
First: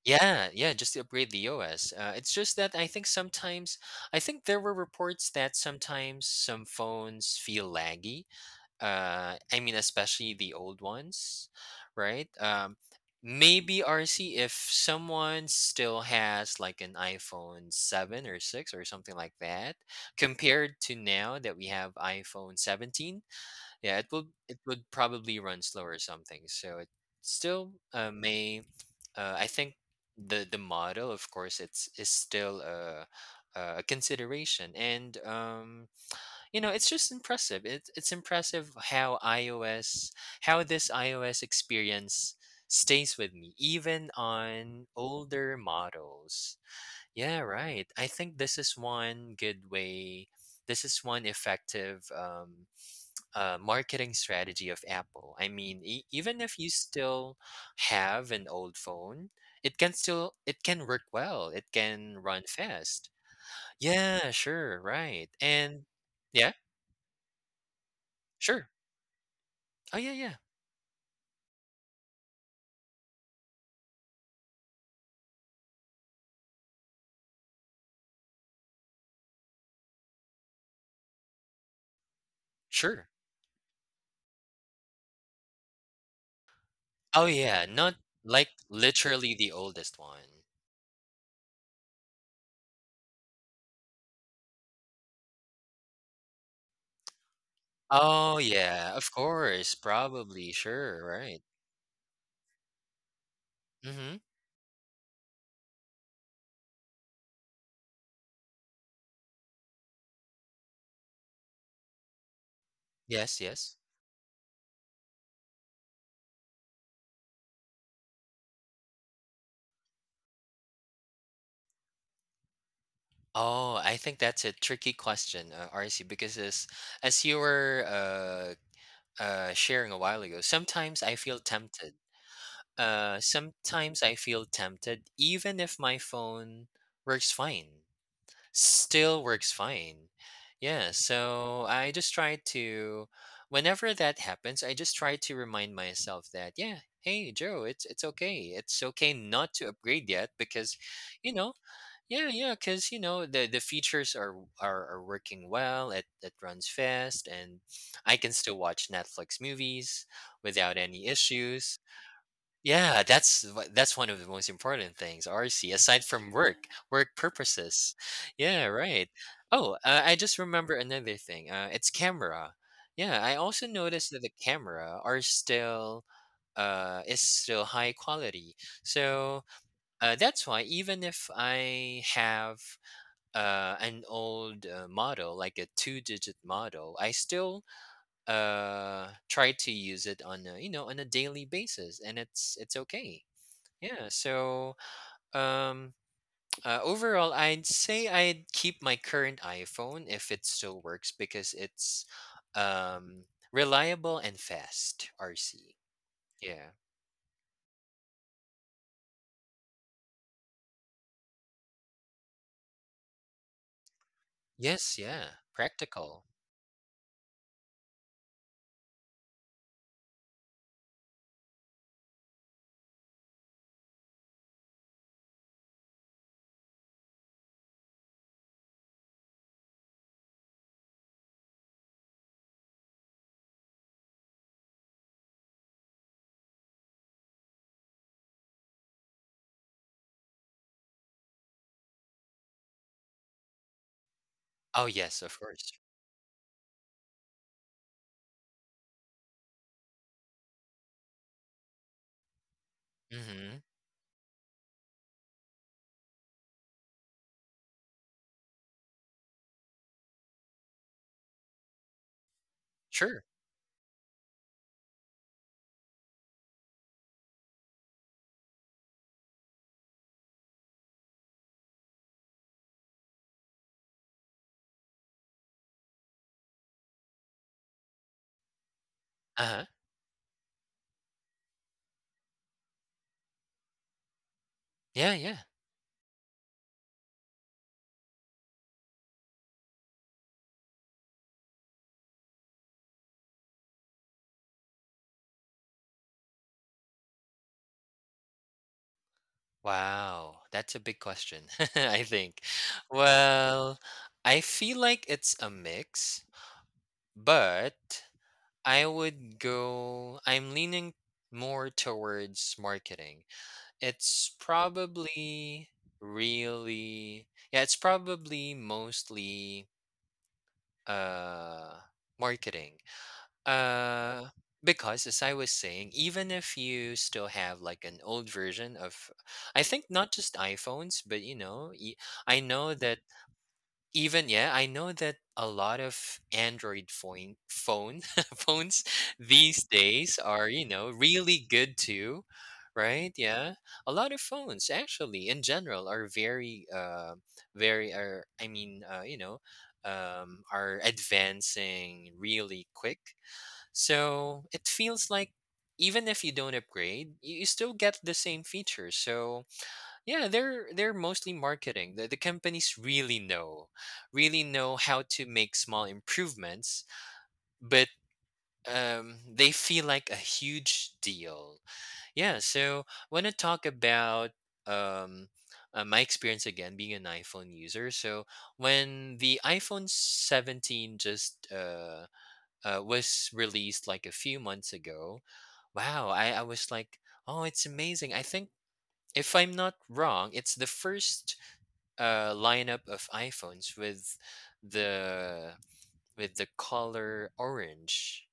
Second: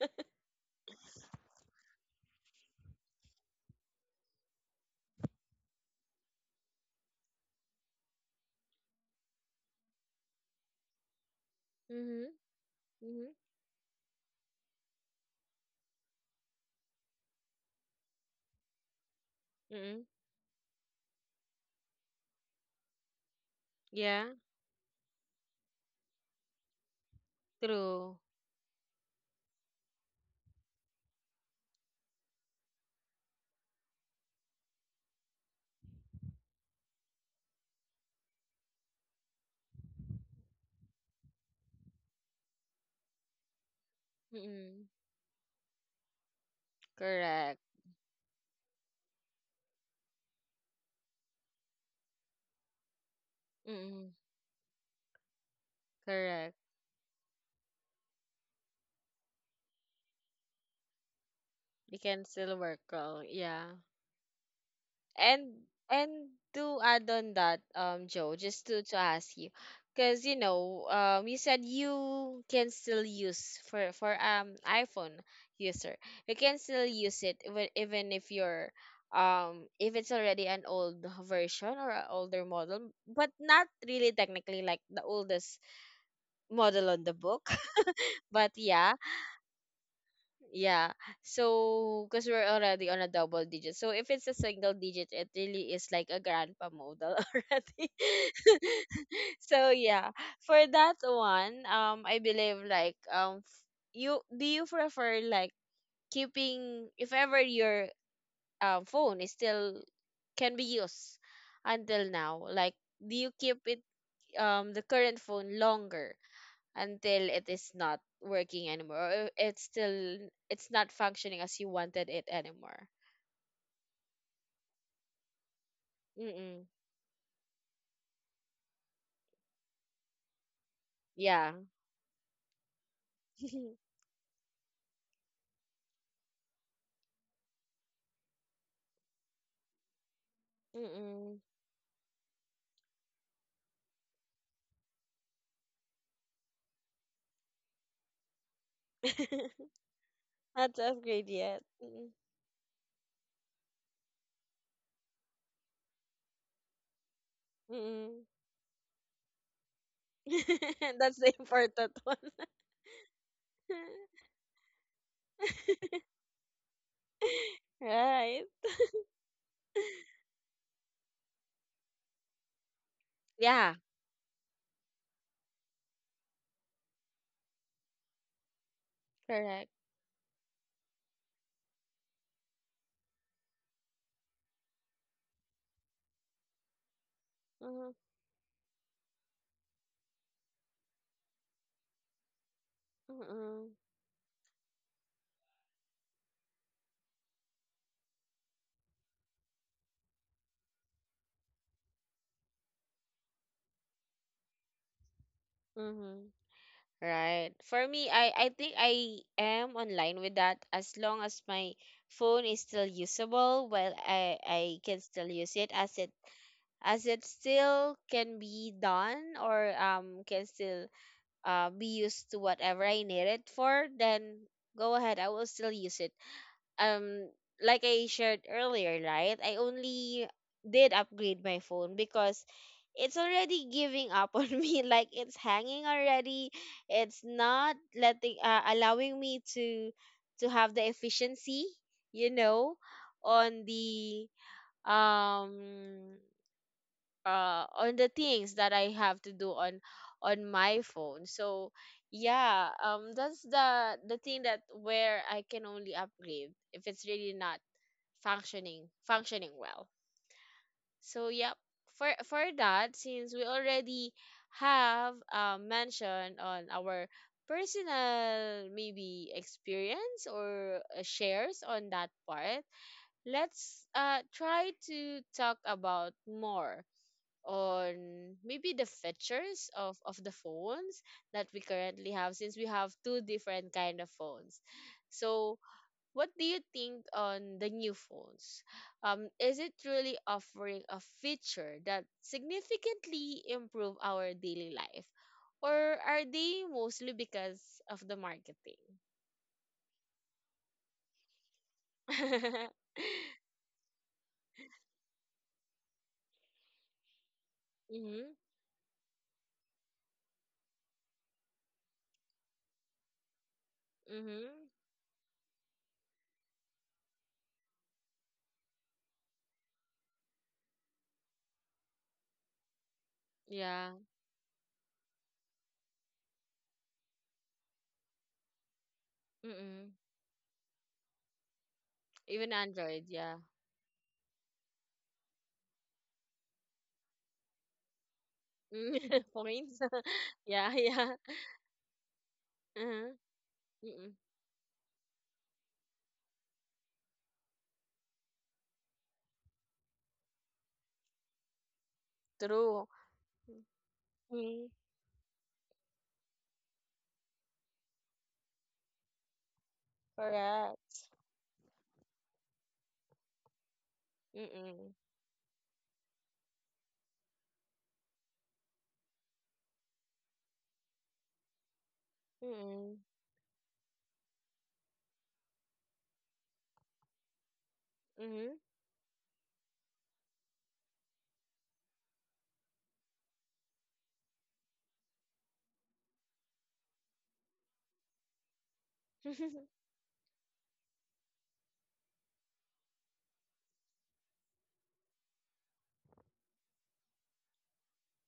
B: yeah, yeah, just to upgrade the O S. Uh, it's just that I think sometimes I think there were reports that sometimes some phones feel laggy. uh I mean, especially the old ones,
A: Mhm.
B: right? Um
A: Mhm.
B: maybe RC, if someone still has like an iPhone seven or six or something like that,
A: Mm-mm.
B: compared to now that we have iPhone seventeen. Yeah, it
A: Yeah.
B: would it would probably run slower or something. So it still uh,
A: True.
B: may. uh, I think the the model, of course, it's is still a a consideration. And um you know it's just impressive. It's it's impressive how ios how this iOS experience stays with me even
A: Mm-mm.
B: on older models. Yeah,
A: Correct.
B: right. I think this is one good way this is one effective um, uh,
A: Mm-mm.
B: marketing strategy of Apple. I mean, e- even
A: Correct.
B: if you still have an old phone, it can still it can work well, it
A: You
B: can
A: can
B: run
A: still work
B: fast.
A: all. Yeah.
B: Yeah, sure, right.
A: and
B: And
A: and
B: yeah,
A: to add on that, um, Joe, just
B: sure.
A: to to ask you,
B: Oh, yeah,
A: because you
B: yeah.
A: know, um, you said you can still use for for um iPhone user, you can still use it even even if you're um, if it's already an old version or an older model,
B: Sure.
A: but not really technically like the oldest model on the
B: Oh,
A: book.
B: yeah. Not like
A: But yeah.
B: literally the oldest one.
A: Yeah. So, because we're already on a double digit. So if it's a single digit, it really is like a grandpa model already.
B: Oh, yeah. Of
A: So,
B: course.
A: yeah.
B: Probably.
A: For that
B: Sure. Right.
A: one, um, I believe like um, f-
B: Mm-hmm.
A: you, do you prefer like keeping, if ever your um phone is still can be used until now, like, do you
B: Yes,
A: keep
B: yes.
A: it, um, the current phone longer until it is not working anymore, or it's still, it's not functioning as you wanted it anymore?
B: Oh, I think that's a tricky question, uh, R C, because
A: Mm.
B: as, as you were uh, uh, sharing a while ago, sometimes I feel
A: Yeah.
B: tempted. Uh, sometimes I feel tempted, even if my phone works fine. Still works fine. Yeah,
A: Mm.
B: so I just try to whenever that happens, I just try to remind myself that, yeah, hey Joe, it's it's okay. It's okay not to upgrade yet
A: Not
B: because,
A: to upgrade
B: you know,
A: yet. Mm.
B: yeah, yeah, because you know the the features are are, are working well. It it runs fast, and I
A: Mm.
B: can still watch Netflix movies without any
A: That's the
B: issues.
A: important one.
B: Yeah, that's wha- that's one of the most important things, R C, aside from work, work purposes.
A: Right.
B: Yeah, right. Oh, uh, I just remember another thing. Uh, it's camera. Yeah, I also
A: Yeah.
B: noticed that the camera are still uh is still high quality. So
A: Correct.
B: uh, that's why even if I have uh an old uh, model like a two digit model, I still
A: Mm-hmm.
B: uh try to use it on a, you know on a daily basis, and it's it's okay. Yeah, so um uh, overall I'd say I'd keep my current iPhone if it still works because it's um reliable and fast R C.
A: Mm-hmm.
B: Yeah.
A: Right. For me, I I think I am online with that. As long as my phone is still usable, well, I I
B: Yes,
A: can still
B: yeah.
A: use it as it
B: Practical.
A: as it still can be done, or um, can still uh, be used to whatever I need it for, then go ahead, I will still use it. Um, like I shared earlier, right? I only did upgrade my phone because it's already giving up on me, like it's hanging already, it's not letting uh, allowing me to to have the efficiency, you know, on the
B: Oh yes, of course.
A: um, uh, on the things that I have to do on on my phone. So yeah, um, that's
B: Mhm.
A: the the thing that where I can only upgrade if it's really not functioning functioning well. So yep, for for that,
B: Sure.
A: since we already have uh, mentioned on our personal maybe experience or uh, shares on that part, let's uh, try to talk about more on maybe the
B: Uh-huh.
A: features of of the phones that we currently have, since we have two different kind of phones.
B: Yeah, yeah.
A: So what do you think on the new phones? Um, is it really offering a feature that significantly improve our daily life, or are they mostly because of the marketing?
B: Wow. That's a big question. I think. Well, I feel like it's a mix, but
A: Mhm.
B: I would go, I'm leaning more towards marketing. It's
A: Mhm.
B: probably really, yeah, it's probably mostly uh marketing.
A: Yeah.
B: Uh because as I was saying, even if you still have like an old version of, I think
A: Mm.
B: not just iPhones, but you know, y- I
A: Even
B: know that
A: Android, yeah.
B: even yeah, I know that a lot of Android phone phone phones
A: Mm.
B: these
A: Points.
B: days are, you
A: Yeah,
B: know,
A: yeah.
B: really good too, right?
A: Uh-huh.
B: Yeah. A lot
A: Mm.
B: of phones actually in general are very uh very are I mean, uh, you know, um are advancing really
A: True.
B: quick. So, it
A: Mm.
B: feels like even if you don't upgrade, you, you still get the same features. So, yeah, they're they're
A: Correct.
B: mostly marketing. The, the companies really know, really know
A: Mm-mm.
B: how to make small improvements, but um, they feel like a huge deal. Yeah, so
A: Mm-mm.
B: I want to talk about um, uh, my experience again being an iPhone user. So
A: Mm-hmm.
B: when the iPhone seventeen just uh, uh, was released like a few months ago, wow, I, I was like, oh, it's amazing. I think if I'm not wrong, it's the first uh, lineup of iPhones with the with the color orange.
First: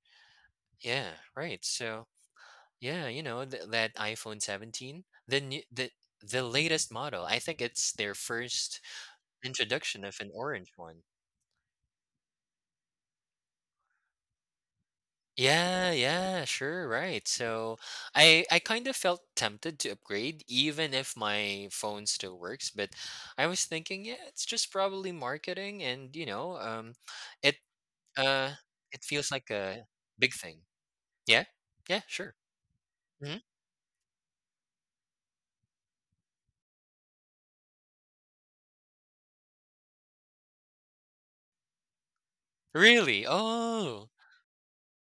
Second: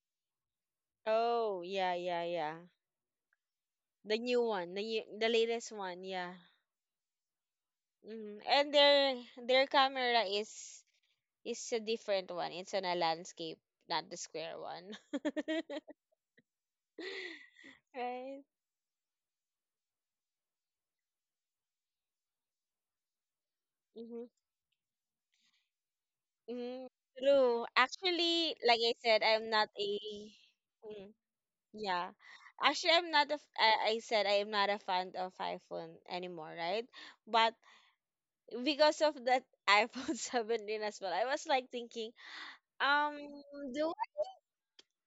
B: Yeah,
A: Oh,
B: right.
A: yeah,
B: So
A: yeah, yeah.
B: yeah, you know th- that
A: The new
B: iPhone
A: one, the new,
B: seventeen,
A: the
B: the new,
A: latest
B: the
A: one, yeah.
B: the latest model. I think it's their
A: Hmm. And
B: first
A: their their
B: introduction of
A: camera
B: an
A: is
B: orange one.
A: is a different one. It's on a landscape, not the square one.
B: Yeah, yeah, sure, right. So I
A: Right?
B: I kind of felt tempted to upgrade even if my phone still works, but I was thinking, yeah,
A: Mm-hmm.
B: it's just probably marketing and, you know,
A: Mm-hmm.
B: um it.
A: True.
B: Uh,
A: Actually, like I
B: it
A: said,
B: feels like
A: I'm not
B: a
A: a
B: big thing.
A: mm,
B: Yeah? Yeah,
A: yeah.
B: sure.
A: Actually, I'm not a
B: Mhm.
A: f I I said I am not a fan of iPhone anymore, right? But because of that iPhone seventeen as well, I was like thinking, um,
B: Really?
A: do
B: Oh.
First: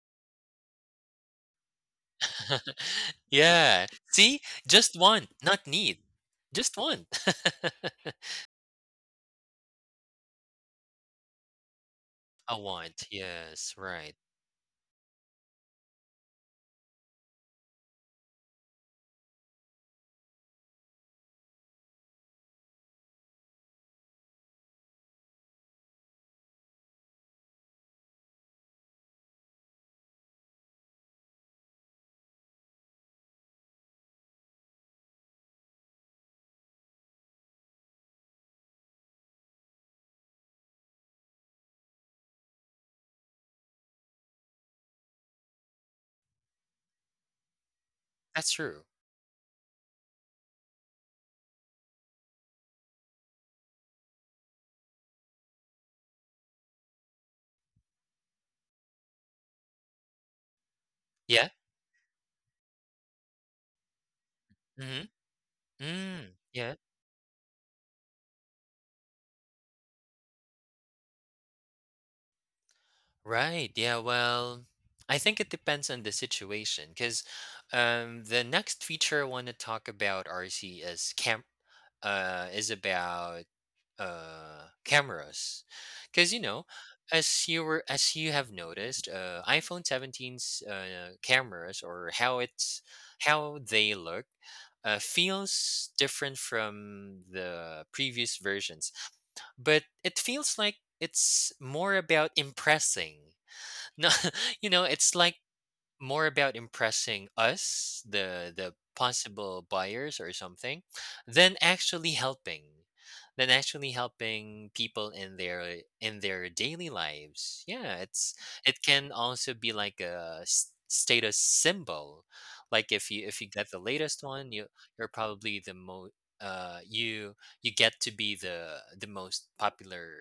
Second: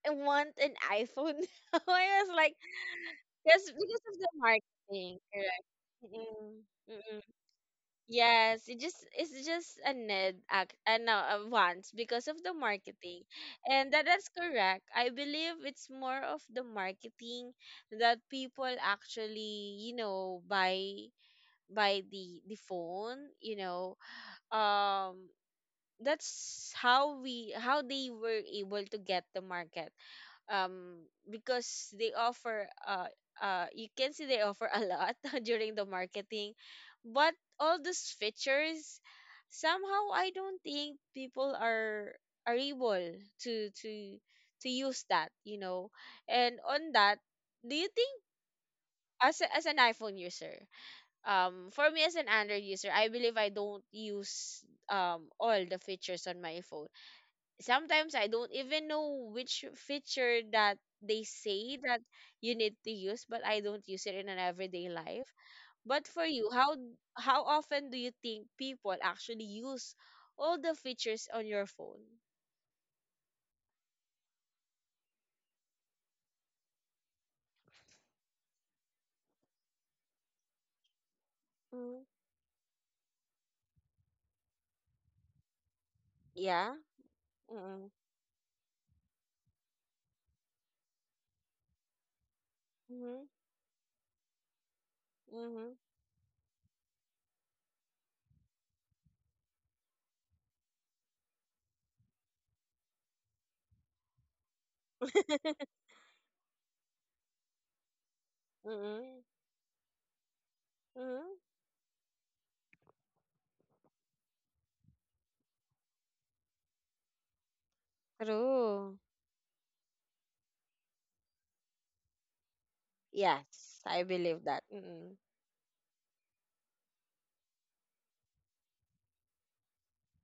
A: I want an iPhone now. I was like, yes,
B: Yeah.
A: because of the
B: See? Just
A: marketing,
B: want, not
A: correct?
B: need.
A: Mm-mm.
B: Just want.
A: Mm-mm. Yes, it just it's just a need, act, uh, no, a want because of the
B: A want.
A: marketing,
B: Yes,
A: and that
B: right.
A: that's correct. I believe it's more of the marketing that people actually, you know, buy buy the the phone, you know, um. That's how we how they were able to get the market, um, because they offer uh uh you can see they offer a lot during the marketing. But all those features, somehow I don't think people are are able to to to use that, you know. And on that, do you think,
B: That's true.
A: as a, as an iPhone user, um, for me as an Android user, I believe I don't use um, all the features on my phone. Sometimes I don't even know which feature that they
B: Yeah?
A: say that you need to use, but I don't use it in an everyday
B: Mhm.
A: life. But for
B: Mm.
A: you, how
B: Yeah.
A: how often do you think people actually use all the features on your phone?
B: Right. Yeah, well, I think it depends on the situation. Cause, um the next feature I want to talk about R C is camp
A: Mm.
B: uh is about uh cameras, because you know
A: Yeah.
B: as you were
A: Mm-mm.
B: as you have noticed uh iPhone seventeen's uh cameras, or how it's
A: Mm-hmm.
B: how they look, uh,
A: Mm-hmm.
B: feels different from the previous versions. But it feels like it's more about impressing, no, you know it's like more about impressing us, the the
A: Mm-mm.
B: possible buyers or something,
A: Mm-hmm.
B: than actually helping, than actually helping people in their in their daily lives. Yeah, it's it
A: True.
B: can also be like a s- status symbol. Like if you if you get
A: Yes,
B: the
A: I
B: latest
A: believe
B: one,
A: that.
B: you you're
A: Mm-mm.
B: probably the most uh you you get to be the the most popular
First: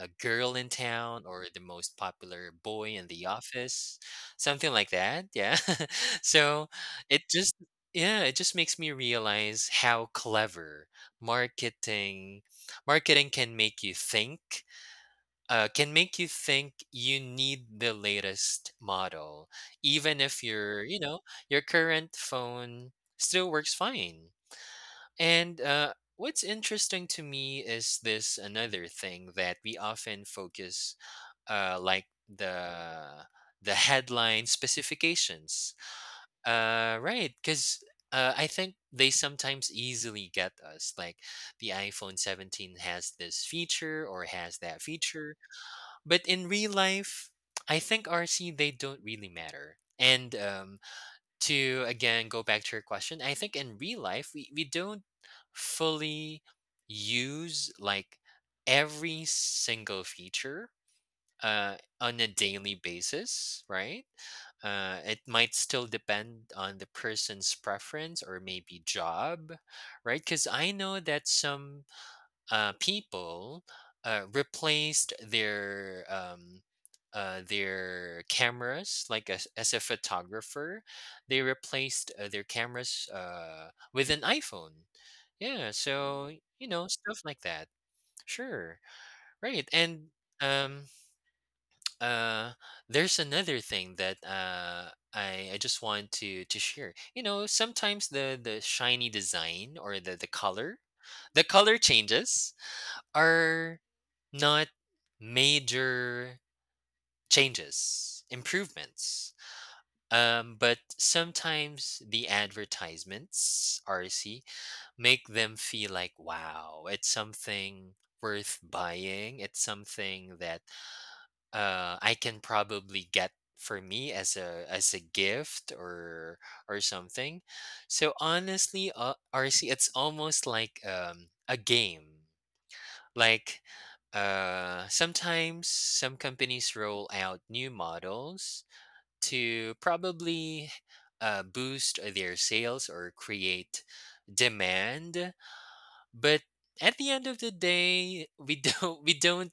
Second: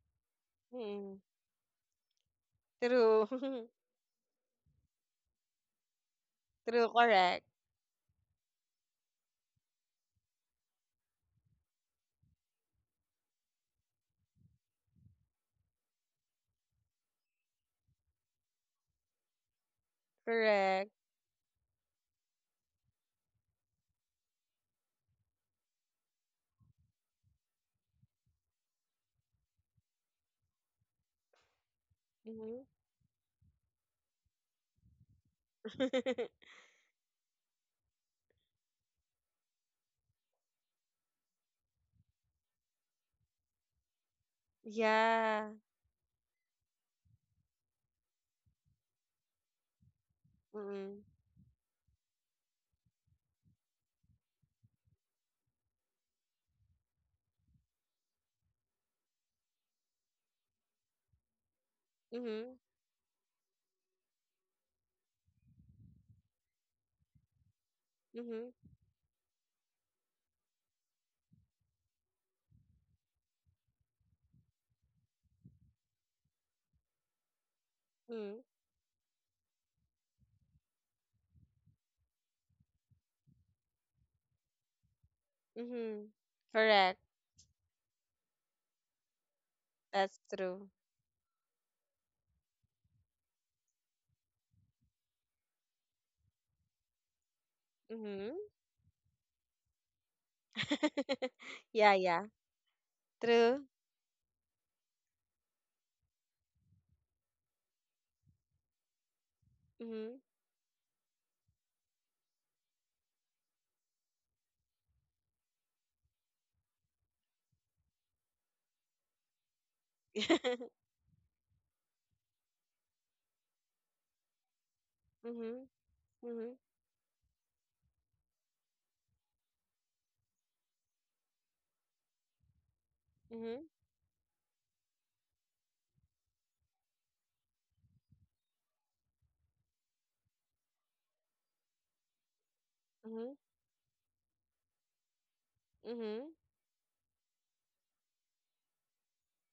B: uh, girl in
A: Mm-hmm.
B: town, or the most popular boy in the
A: True.
B: office. Something like that, yeah. So
A: True.
B: it
A: Correct.
B: just yeah, it just makes me realize how clever marketing marketing can make you think, uh, can make you think you need the latest model, even if your,
A: Correct.
B: you know, your current phone still works fine. And uh, what's interesting to me is this another thing that we often focus uh, like
A: Mm-hmm.
B: the the headline specifications. Uh, right, because uh, I think they sometimes easily get us. Like the iPhone seventeen has this feature or has that feature,
A: Yeah.
B: but in real life, I think R C they don't really matter. And um,
A: Mm-mm.
B: To again go back to your question, I think in real life we, we don't fully use like every single feature uh, on a
A: Mm-hmm.
B: daily basis, right? Uh, it might still depend on the person's preference or
A: Mm-hmm.
B: maybe job, right? Because I know that some uh, people uh, replaced their um, uh, their
A: Mm-hmm.
B: cameras, like as, as a photographer, they replaced uh, their cameras uh, with an iPhone. Yeah,
A: Mm-hmm.
B: so Mm. you know
A: Correct.
B: stuff like that. Sure, right, and
A: That's true.
B: um uh there's another thing that uh I, I just want to to share. You know, sometimes
A: Mm-hmm.
B: the the shiny design or the the color, the color
A: Yeah, yeah.
B: changes
A: True.
B: are not major changes, improvements.
A: Mm-hmm.
B: Um, but sometimes the advertisements, R C, make them feel like wow, it's something worth buying. It's something that uh, I can probably get for me as a as a
A: Mm-hmm.
B: gift or
A: Mm-hmm.
B: or something. So honestly, uh, R C, it's almost like um, a game. Like
A: Mm-hmm.
B: uh, sometimes some companies roll out new models to probably uh, boost their sales or
A: Mm-hmm.
B: create demand,
A: Mm-hmm.
B: but at the end of the day, we don't we don't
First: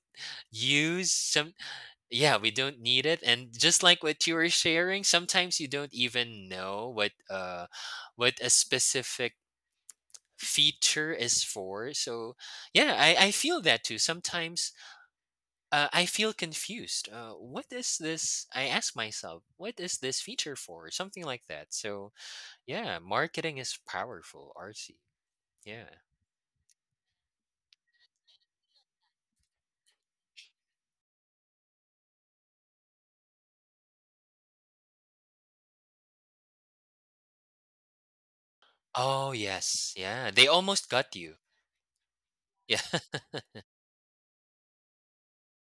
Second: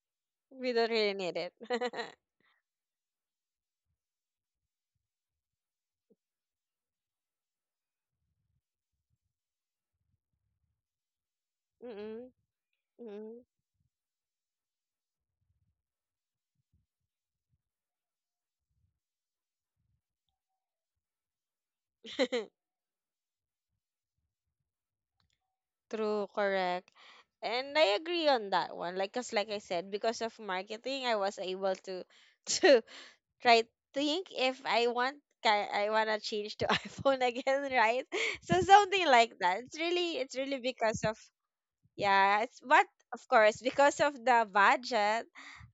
A: We don't
B: use
A: really need it.
B: some yeah, we don't need it. And just like what you were sharing, sometimes you don't even know what uh what a specific feature is for.
A: Mm-hmm.
B: So yeah, I, I
A: Mm-hmm.
B: feel that too. Sometimes uh, I feel confused. Uh, what is this? I ask myself, what is this feature for? Something like that. So yeah, marketing is powerful, R C. Yeah.
A: True. Correct. And I agree on that one. Like, cause like I said, because of marketing, I was able to to right think if I want ki- I wanna change to iPhone again, right? So something
B: Oh
A: like that. It's
B: yes,
A: really
B: yeah.
A: it's
B: They
A: really
B: almost
A: because
B: got
A: of
B: you.
A: yeah, it's
B: Yeah.
A: but of course because of the budget,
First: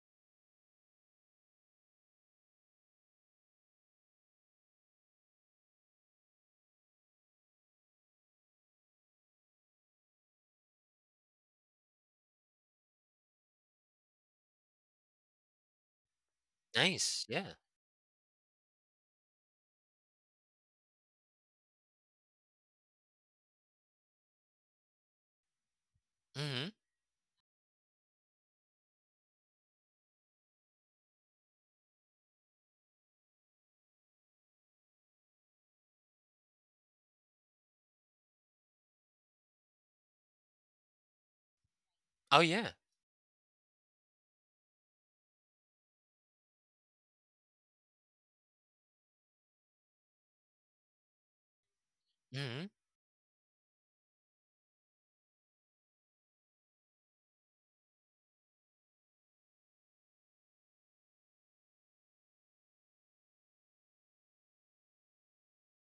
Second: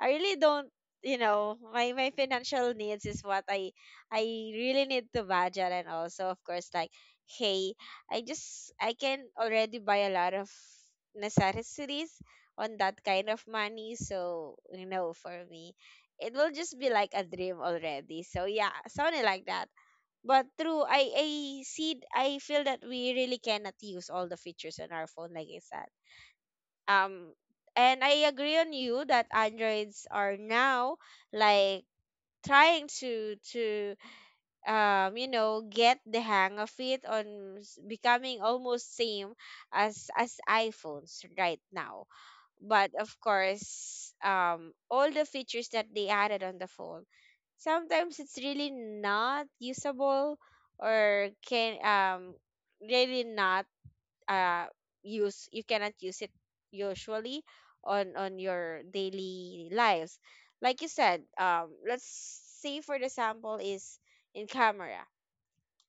A: I really don't, you know, my my financial needs is what I I really need to budget and also of course like hey I just I can already buy a lot of necessities on that kind of money so you know for me it will just be like a
B: Nice. Yeah.
A: dream already so yeah something like that but true I I see I feel that we really cannot use all the features on our phone like I said,
B: Mm-hmm.
A: um and I agree on you that Androids are now like trying to to, um you know, get the hang of it on s- becoming almost same as as iPhones right now.
B: Oh yeah.
A: But of course, um all the features that they added on the phone sometimes it's really not usable or can um
B: Mm-hmm.
A: really not uh use, you cannot use it usually on on your daily lives, like you said. Um let's say for the sample is in camera.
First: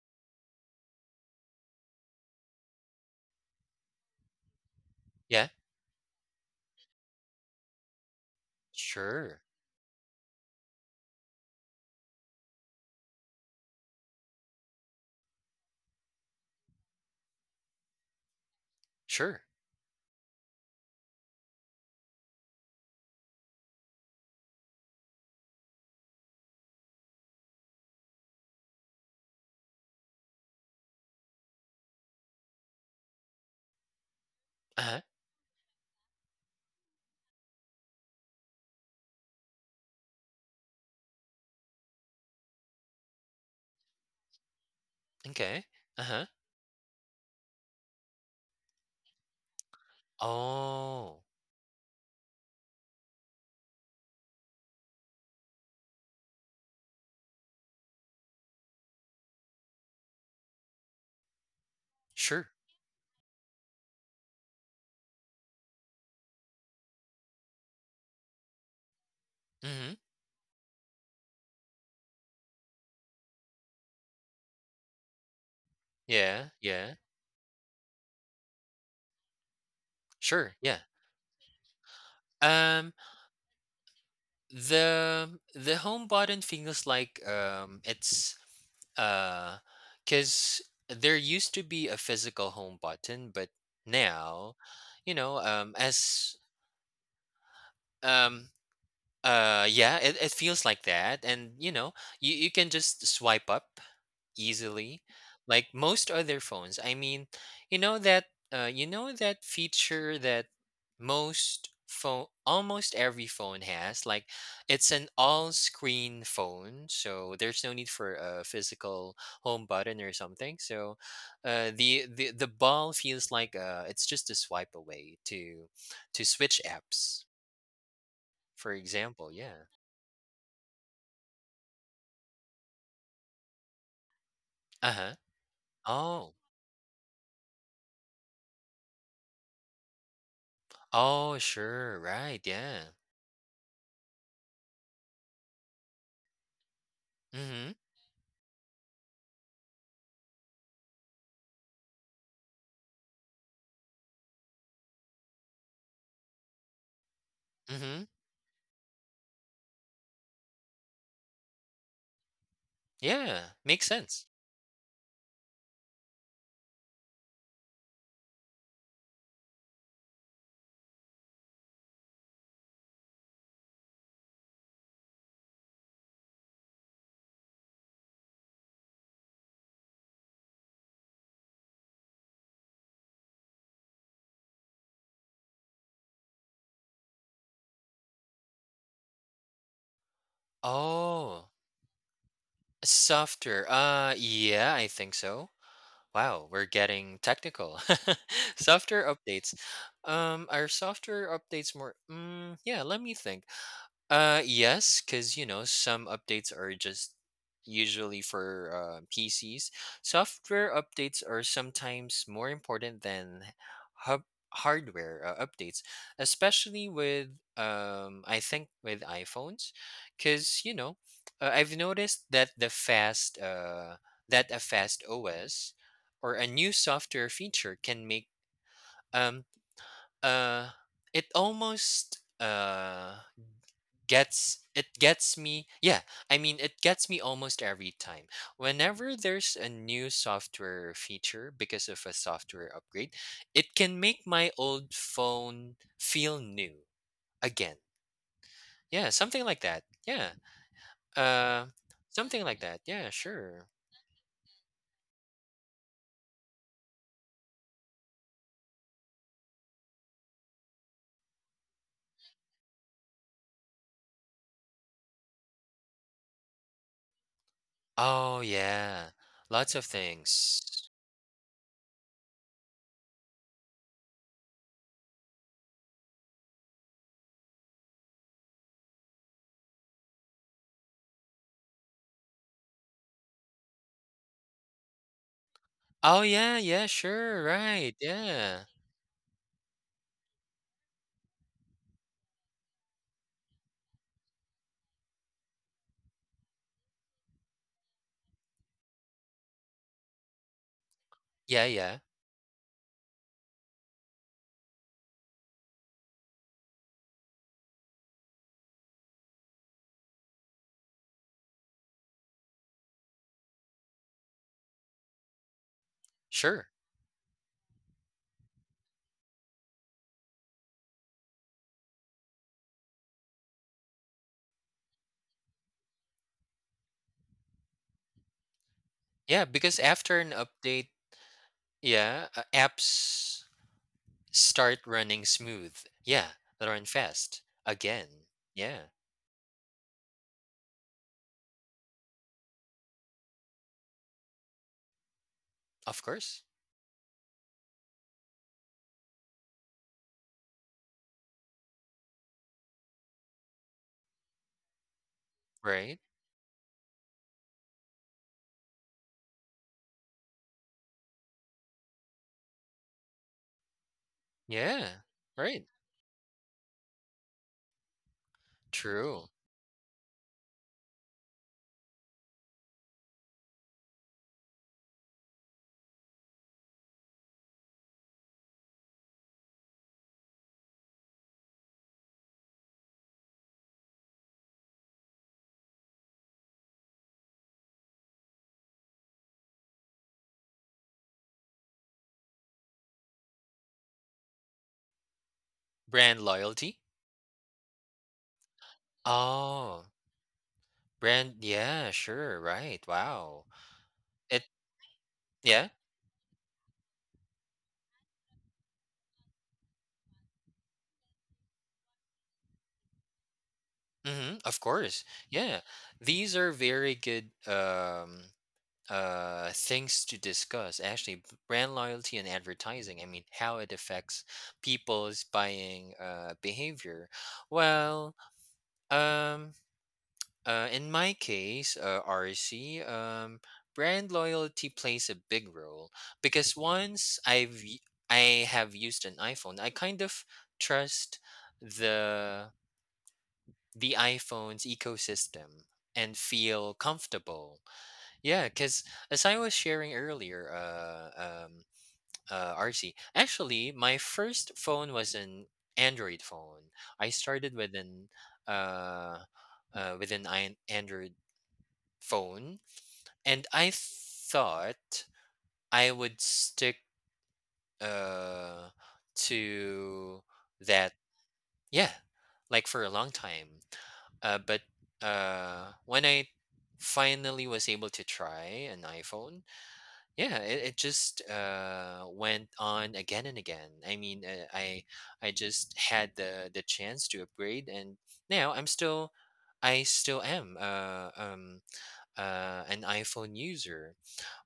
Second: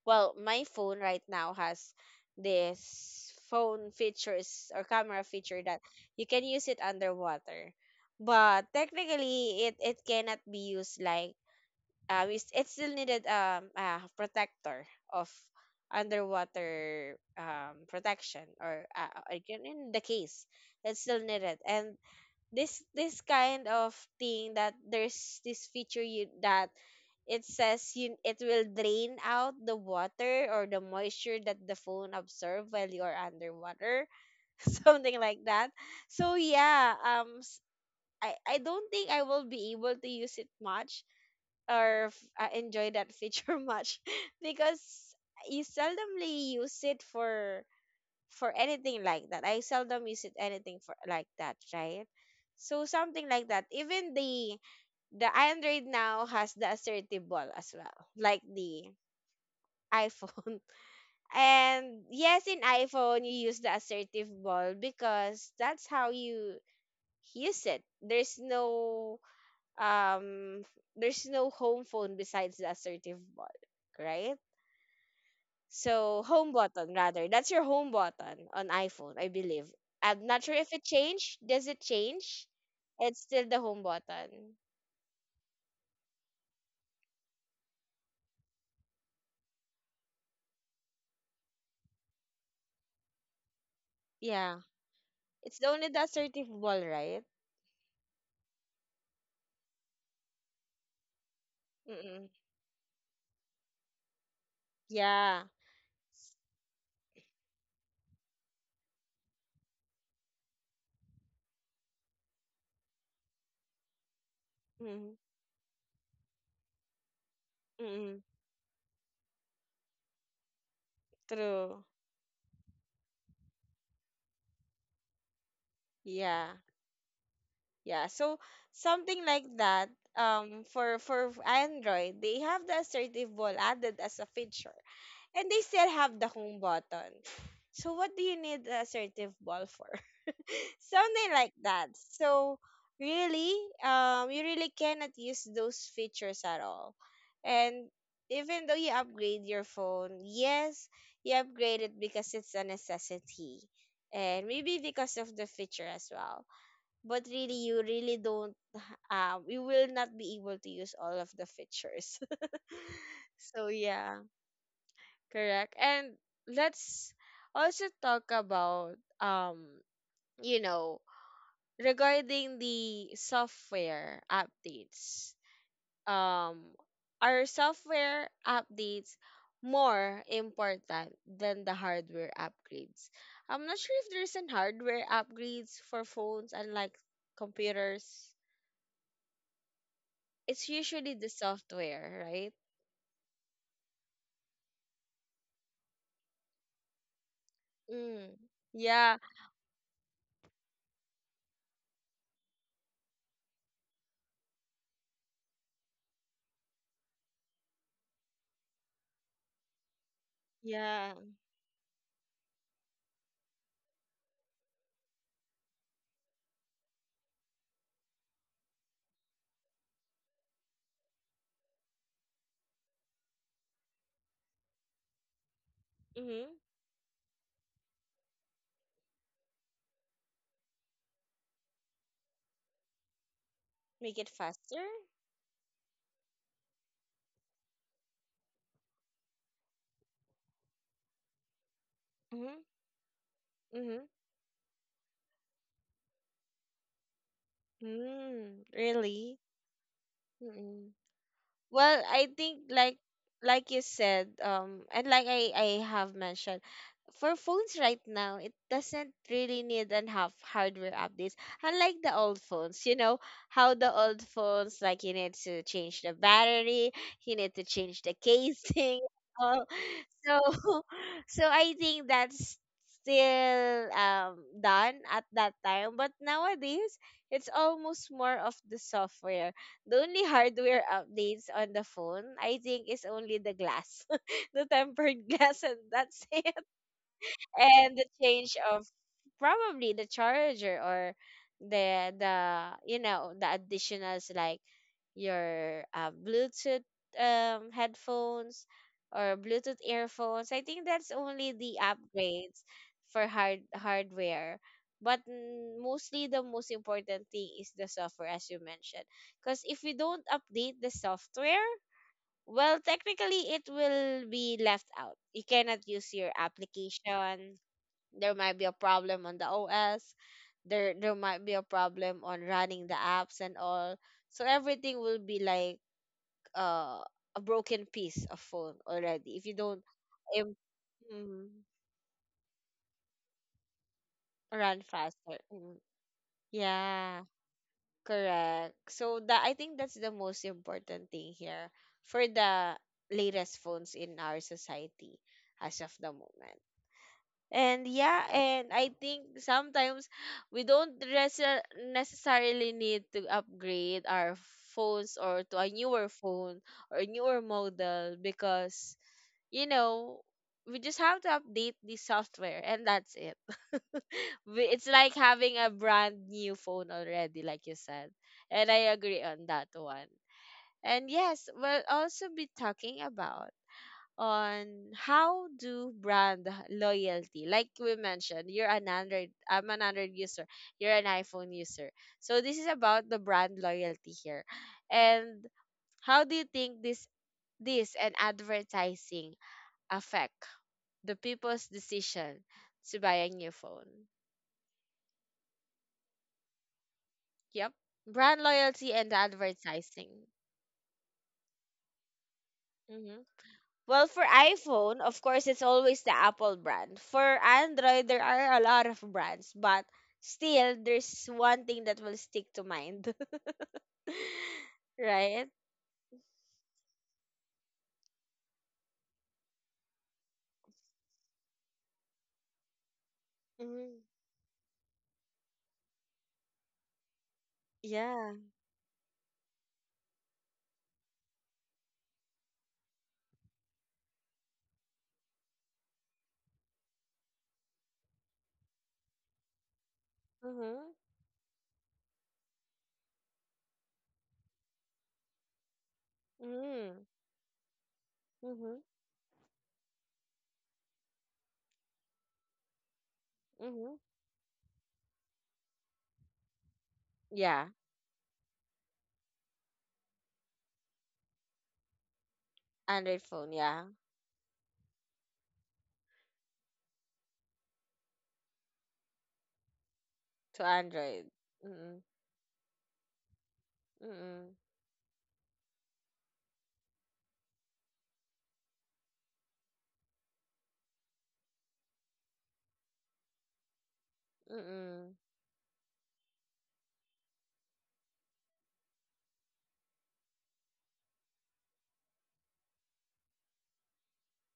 A: Well, my phone right now has this phone features or camera
B: Yeah.
A: feature that you can use it underwater, but
B: Sure.
A: technically it it cannot be used like uh, we, s- it still needed um a protector of underwater um protection or uh, uh,
B: Sure.
A: again in the case it still needed. And this this kind of thing that there's this feature you that it says you, it will drain out the water or the moisture that the phone absorb while you're underwater.
B: Uh-huh.
A: Something like that. So yeah, um s- I, I don't think I will be able to use it much or f- uh, enjoy that feature much, because you
B: Okay. Uh-huh.
A: seldomly use it for for anything like that. I seldom use it anything for
B: Oh,
A: like that, right? So something like that. Even the the Android now has the assertive ball as well, like the iPhone. And yes,
B: sure.
A: in iPhone you use the assertive ball because that's how you use it. There's no
B: Mhm.
A: um there's no home phone besides the assertive ball, right? So
B: Yeah,
A: home button
B: yeah.
A: rather. That's your home button on iPhone, I believe. I'm not sure
B: Sure.
A: if
B: Yeah.
A: it changed. Does it change?
B: Um
A: It's still the home button.
B: the the home button feels like um it's uh cuz there used to be a physical home button but now
A: Yeah.
B: you know
A: It's
B: um
A: only the
B: as
A: assertive ball, right?
B: um uh yeah, it, it feels like that. And you know,
A: Mm-mm.
B: you, you can just swipe up easily
A: Yeah.
B: like most other phones. I mean, you know that uh, you know that feature that most phone almost every phone has, like it's an
A: Mm-mm.
B: all screen phone, so there's no need for
A: Mm-mm.
B: a physical home button or something. So uh,
A: True.
B: the, the the ball feels like uh, it's just a swipe away to to
A: Yeah.
B: switch apps,
A: Yeah, so
B: for
A: something
B: example.
A: like
B: Yeah.
A: that. Um, for for Android, they have the assertive ball added as a feature,
B: Uh-huh.
A: and they still have the
B: Oh.
A: home button. So what do you need the assertive ball for? Something
B: Oh,
A: like that.
B: sure, right,
A: So
B: yeah.
A: really, um, you really cannot use those features at all.
B: Mm-hmm.
A: And even though you upgrade your phone, yes, you upgrade it because it's a necessity, and maybe because of the feature as well, but really you
B: Mm-hmm.
A: really don't um you will not be able to use all of the features.
B: Yeah,
A: So
B: makes
A: yeah,
B: sense.
A: correct. And let's also talk about, um you know, regarding the software updates. um are software updates more important than the hardware upgrades? I'm not sure if there's an hardware upgrades for phones and like computers. It's usually the
B: Oh,
A: software, right?
B: softer. Uh, yeah, I think so. Wow, we're getting technical.
A: Mm. Yeah,
B: Software updates. Um, are software updates more? Mm, yeah, let me think. Uh, yes, because you know some updates are just usually for uh, P Cs. Software
A: yeah.
B: updates are sometimes more important than hub- hardware uh, updates, especially with um, I think with iPhones, because you know uh, I've noticed that the fast uh that a fast O S or a
A: Mm-hmm.
B: new software feature can make um uh, it almost uh
A: Make it
B: gets
A: faster.
B: it gets me. Yeah, I mean it gets me almost every time whenever there's a new software feature because of a
A: Mm-hmm.
B: software upgrade, it
A: Mm-hmm.
B: can make my old phone feel new again.
A: Mm,
B: Yeah,
A: really?
B: something like that. Yeah.
A: Mm-mm.
B: Uh,
A: Well, I
B: something
A: think
B: like that.
A: like
B: Yeah.
A: like
B: Sure.
A: you said, um, and like I I have mentioned, for phones right now, it doesn't really need an half hardware updates. Unlike the old phones, you know how the old phones like you need to change the battery, you need to change the
B: Oh
A: casing.
B: yeah,
A: All.
B: lots of
A: So,
B: things.
A: so I think that's still um done at that time. But nowadays, it's almost more of the software. The only hardware updates on the phone, I think, is only the glass, the tempered glass, and that's
B: Oh
A: it,
B: yeah, yeah, sure,
A: and the
B: right,
A: change
B: yeah.
A: of probably the charger or the the, you know, the additionals like your uh, Bluetooth um headphones or Bluetooth earphones. I think that's only the
B: Yeah, yeah,
A: upgrades for hard hardware. But mm, mostly the most important thing is the software, as you mentioned. Because if we don't update the software, well, technically it will be left out. You cannot use your
B: sure.
A: application, there might be a problem on the O S. There there might be a problem on running the apps and all. So everything will be like uh, a broken piece of phone already if you
B: Yeah,
A: don't
B: because after an
A: im-
B: update,
A: mm,
B: yeah, uh, apps
A: run
B: start running
A: faster. Mm.
B: smooth. Yeah, they run
A: Yeah,
B: fast again.
A: correct.
B: Yeah,
A: So that I think that's the most important thing here for the latest phones in our society as of
B: of
A: the
B: course.
A: moment. And yeah, and I think sometimes we don't resa- necessarily need to upgrade our phones or to a
B: Right?
A: newer phone or newer model, because, you know, we just have to update the software and that's it. We- It's
B: Yeah,
A: like having
B: right.
A: a brand new phone already, like you said. And I agree
B: True.
A: on that one. And yes, we'll also be talking about on how do brand loyalty like we mentioned, you're an Android, I'm an Android user, you're an iPhone user. So this is about the brand loyalty here. And how do you think this, this and advertising affect the people's decision to buy a new phone?
B: Brand loyalty.
A: Yep, brand loyalty and the
B: Oh,
A: advertising.
B: brand. Yeah, sure. Right.
A: Mm-hmm.
B: Wow.
A: Well, for
B: It.
A: iPhone, of course, it's
B: Yeah.
A: always the Apple brand. For Android, there are a lot of brands, but still, there's one thing that will stick to mind,
B: Mm-hmm, of course.
A: right?
B: Yeah. These are very good. Um, uh things to discuss, actually. B- brand loyalty and advertising, I mean, how it
A: Hmm.
B: affects people's buying uh behavior. Well,
A: Yeah.
B: um uh in my case, uh, RC, um, brand loyalty plays a big role because once i've y- i have used an iPhone, I kind of
A: Mm-hmm.
B: trust the the iPhone's ecosystem and feel
A: Mm-hmm.
B: comfortable. Yeah,
A: Mm-hmm.
B: because as I was sharing earlier, uh, um, uh, R C, actually,
A: Mm-hmm.
B: my first phone was an Android phone. I started
A: Yeah.
B: with an uh, uh, with an I- Android phone,
A: Android phone.
B: and I
A: Yeah.
B: thought I would stick uh, to
A: To
B: that.
A: Android.
B: Yeah,
A: Mm-mm.
B: like for a long time. Uh,
A: Mm-mm.
B: but uh, when I finally was able to try an iPhone, yeah, it, it just uh went on again and again. I mean, uh, I
A: Mm-mm.
B: I just had the the chance to upgrade, and now i'm still i still am uh um uh an iPhone user.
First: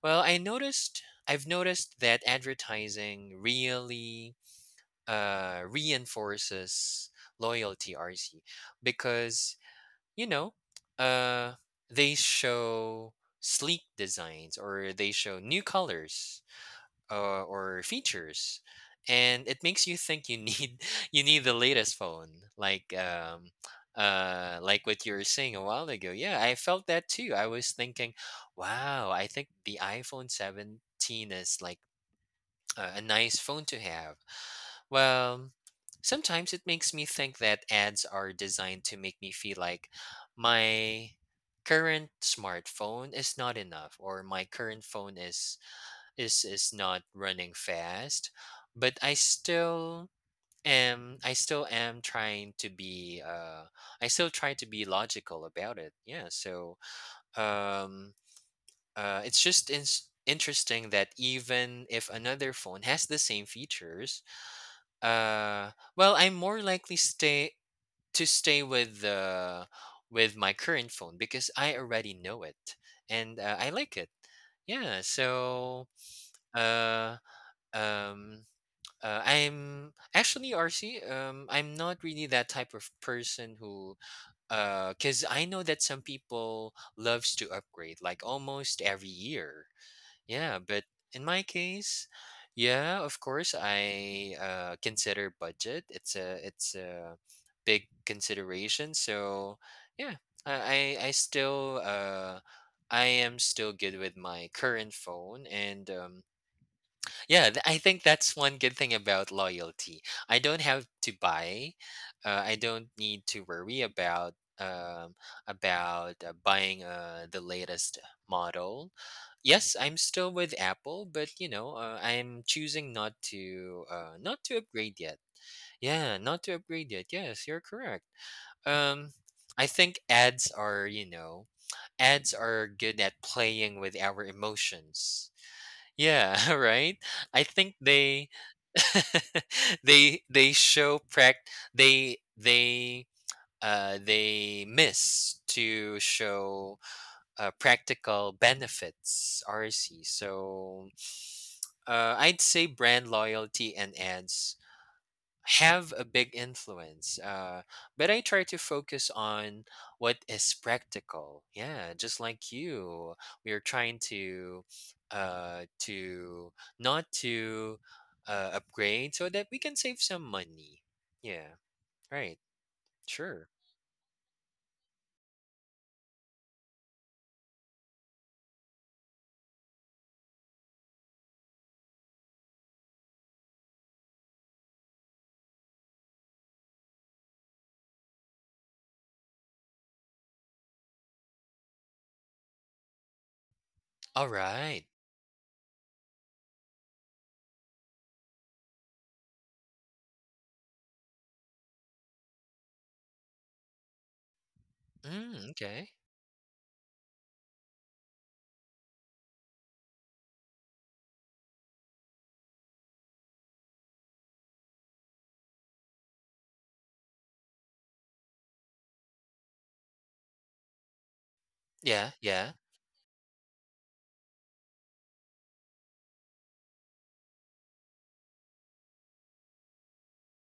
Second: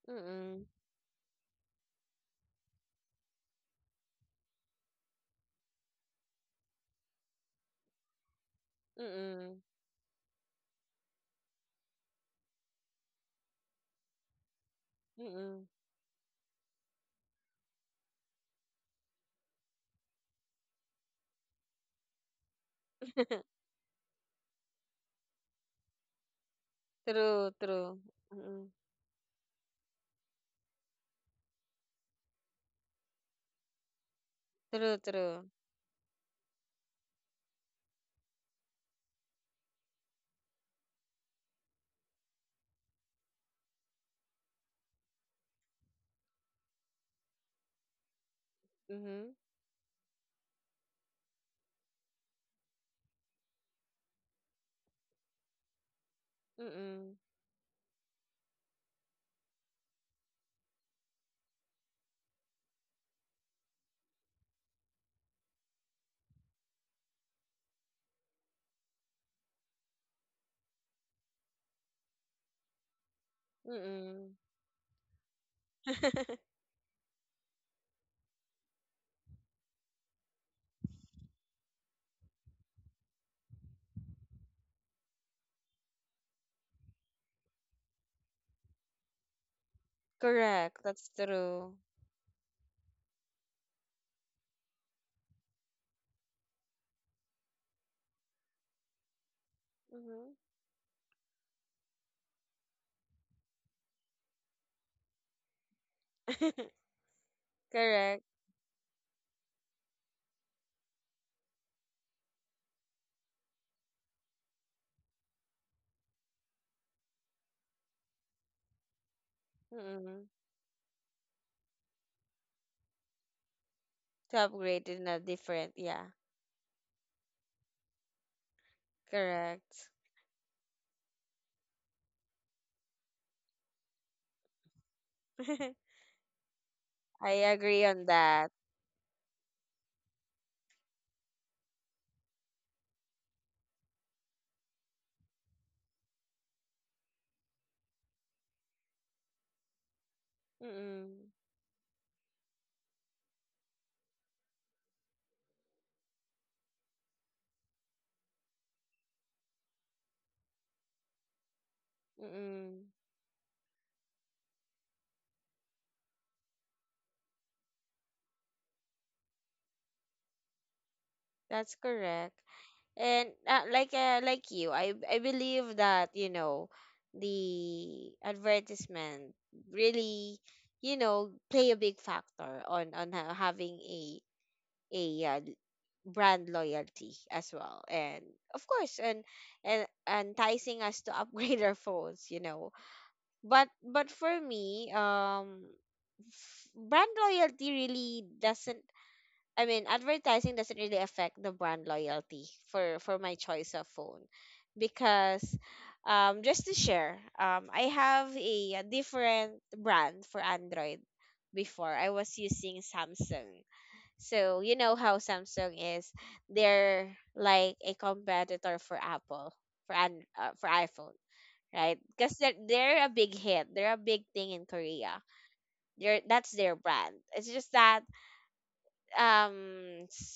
B: Well, i
A: Mm-mm.
B: noticed i've noticed that advertising really uh reinforces loyalty, RC, because
A: Mm-mm.
B: you know uh they show sleek designs, or they show new
A: Mm-mm.
B: colors uh, or features, and it makes you think you need you need the latest phone. Like um uh like what you were saying a while ago, yeah, I felt that too. I
A: True.
B: was
A: True.
B: thinking
A: Mm-mm.
B: wow, I think the iPhone seventeen is like a a nice phone to have.
A: True.
B: Well,
A: True.
B: sometimes it makes me think that ads are designed to make me feel like my current smartphone is not enough, or my current phone is is is not running fast. But i
A: Mm-hmm.
B: still am i still am trying to be uh, i still try to be logical about it. Yeah, so
A: Mm-mm.
B: um, uh, it's just in- interesting that even if another phone has the same features, uh, well, I'm more likely stay to stay with the with my current phone because I already know it and uh, I like it.
A: Mm-mm.
B: Yeah, so uh, um, uh, I'm actually R C. Um, I'm not really that type of person who, uh, cause I know that some people loves to upgrade like almost every year. Yeah, but
A: Correct. That's
B: in my
A: true.
B: case, yeah, of course I uh, consider budget. It's a it's a big consideration. So yeah,
A: Mm-hmm.
B: I I I still uh, I am still good with my current phone. And um, yeah, th- I think
A: Correct.
B: that's one good thing about loyalty. I don't have to buy. Uh, I don't need to worry about um, about uh, buying uh, the latest model. Yes, I'm still
A: Mm-mm.
B: with Apple, but you know, uh, I'm choosing not to uh, not
A: To
B: to upgrade
A: upgrade in
B: yet.
A: a different,
B: Yeah,
A: yeah.
B: not to upgrade yet. Yes, you're correct. Um, I
A: Correct.
B: think ads are, you know, ads are good at playing with our emotions. Yeah, right?
A: I
B: I think
A: agree on
B: they
A: that.
B: they they show pract they they uh they miss to show uh, practical benefits, R C. So
A: Mm-mm.
B: uh, I'd say brand loyalty and ads have a big influence uh, but I try to focus on what is practical. Yeah, just like
A: Mm-mm.
B: you, we are trying to uh to not to uh, upgrade so that we can save some money. Yeah,
A: That's
B: right.
A: correct. And
B: Sure.
A: uh, like uh, like you, I I believe that, you know, the advertisement really, you know, play a big factor on on ha- having a a uh, brand loyalty as well, and of course, and and enticing us to upgrade our phones, you know. but but
B: All
A: for
B: right.
A: me, um f- brand loyalty really doesn't, I mean advertising doesn't really affect the brand loyalty for for my choice of phone, because
B: Mm, okay.
A: um just to share, um I have a, a different brand for Android. Before I was using Samsung. So you know how Samsung is. They're like a competitor for Apple, for an uh, for iPhone, right?
B: Yeah,
A: Because
B: yeah.
A: they're, they're a big hit. They're a big thing in Korea. They're that's their brand. It's just that um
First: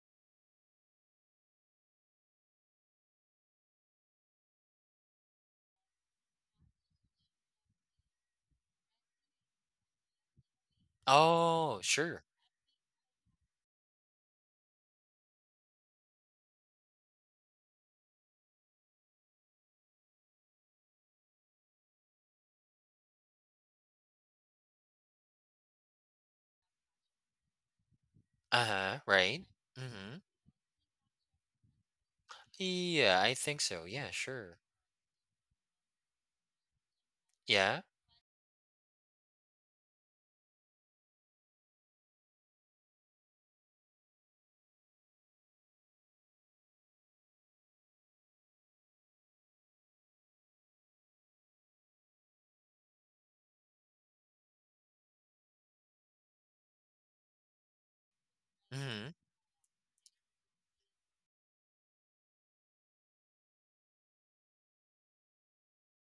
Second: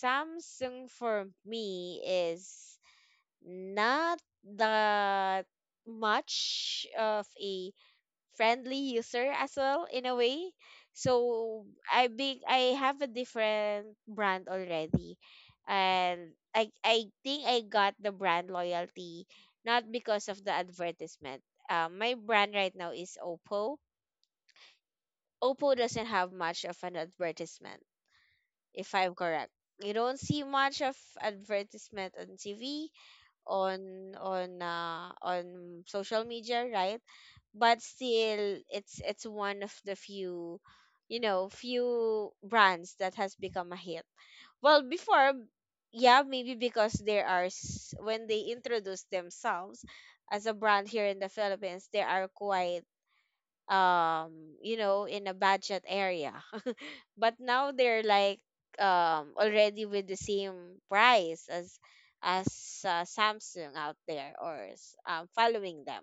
A: Samsung for me is not that much of a friendly user as well in a way. So
B: Oh
A: I
B: sure.
A: big I have a different brand already. And I I think I got the brand loyalty not because of the advertisement. Um, my brand right now is Oppo. Oppo doesn't have much of an advertisement, if
B: Uh-huh.
A: I'm
B: Right.
A: correct. You don't
B: Mm-hmm.
A: see much of advertisement on T V,
B: Yeah, I think so, yeah.
A: on
B: Sure.
A: on uh, on social media, right?
B: Yeah.
A: But still it's it's one of the few, you know, few brands that has become a hit well before. Yeah, maybe because there are s- when they introduce themselves as a brand here in the Philippines, they are quite, um you know, in a budget area. But now they're like,
B: Mm-hmm.
A: um already with the same price as as uh, Samsung out there or s- um, following them.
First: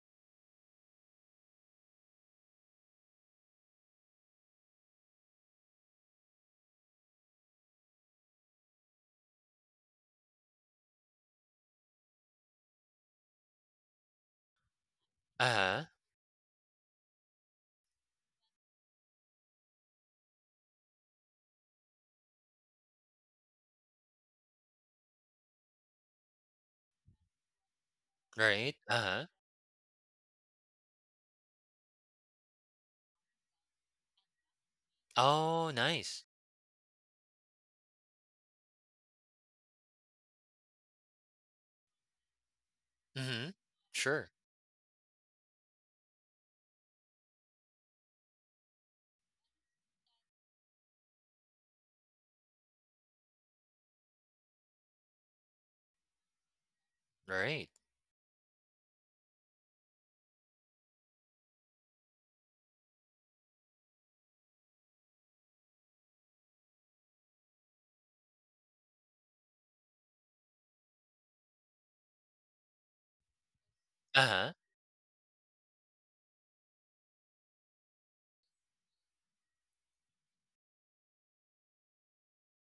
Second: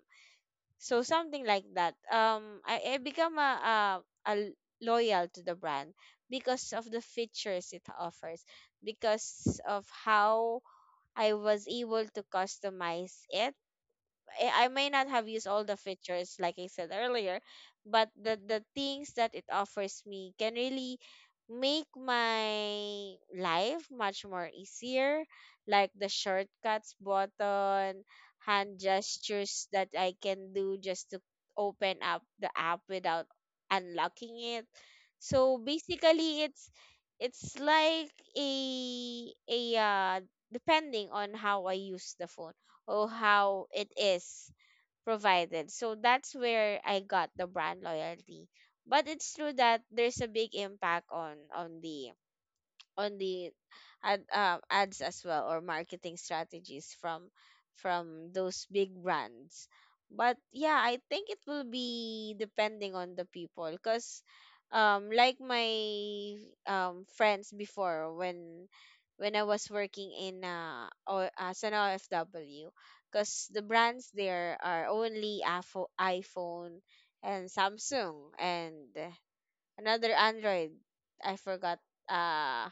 A: So something like that. Um, I, I become a, a, a loyal to the brand because of the features it offers, because of how I was able to customize it. I I may not have used all the
B: Uh-huh.
A: features like I said earlier, but the the things that it offers me can really make my life much more easier, like the shortcuts button,
B: Right.
A: hand
B: Uh-huh.
A: gestures that I can do just to open up the app without unlocking it. So
B: Oh, nice.
A: basically it's it's like a a uh, depending on how I use the phone or
B: Mhm.
A: how it
B: Sure.
A: is provided. So that's where I got the brand loyalty. But it's true that there's a big impact on on the on the ad, um, ads as well or marketing strategies from
B: Right.
A: from those big brands. But yeah, I think it will be depending on the people, because um like my um friends before, when when I was working in uh or as an ofw, because the brands
B: Uh-huh.
A: there are only Afo- iPhone and Samsung and another Android. I forgot, uh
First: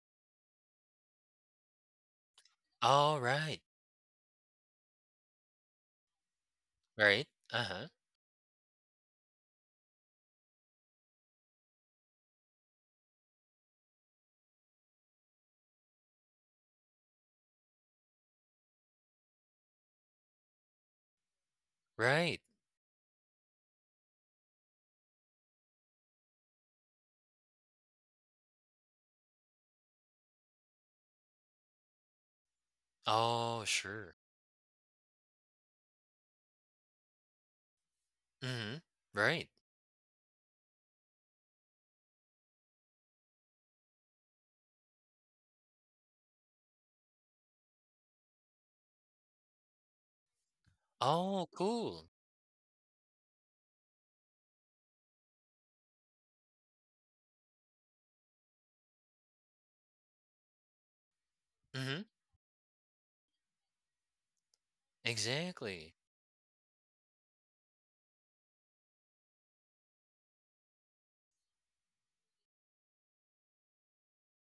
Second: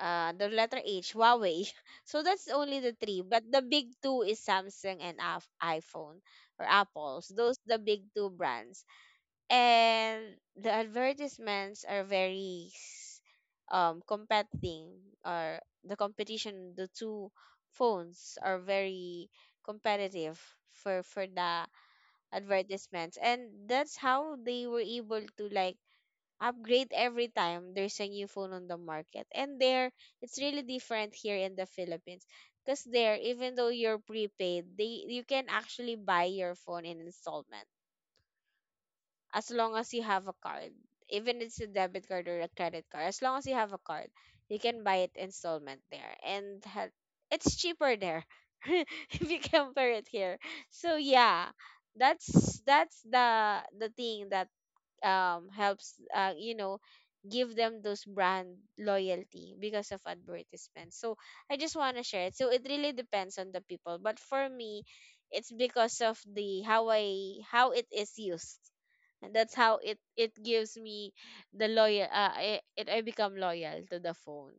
A: uh the letter H, Huawei. So that's only the three.
B: All
A: But the
B: right.
A: big two is Samsung and Af- iPhone or
B: Right.
A: Apple's. Those the
B: Uh-huh.
A: big two brands. And the advertisements are very s- um competing or the competition, the two phones are very competitive for for the
B: Right.
A: advertisements, and that's how they were able to like upgrade every time there's a new phone on the market. And there, it's really different here in the Philippines. Because there, even
B: Oh,
A: though you're
B: sure.
A: prepaid, they you can actually buy your phone in installment
B: Mhm. Right.
A: as long as you have a card. Even it's a debit card or a credit card, as long as you have a card, you can buy it installment there, and ha- it's cheaper there if you compare it here. So
B: Oh,
A: yeah,
B: cool.
A: that's that's the the thing that um helps uh, you know, give them those brand loyalty because of advertisements. So I just want to
B: Mhm.
A: share it. So it really depends on the people, but for me, it's
B: Exactly.
A: because of the how I how it is used, and that's how it it gives me the loyal uh, I, it I become loyal to the phone.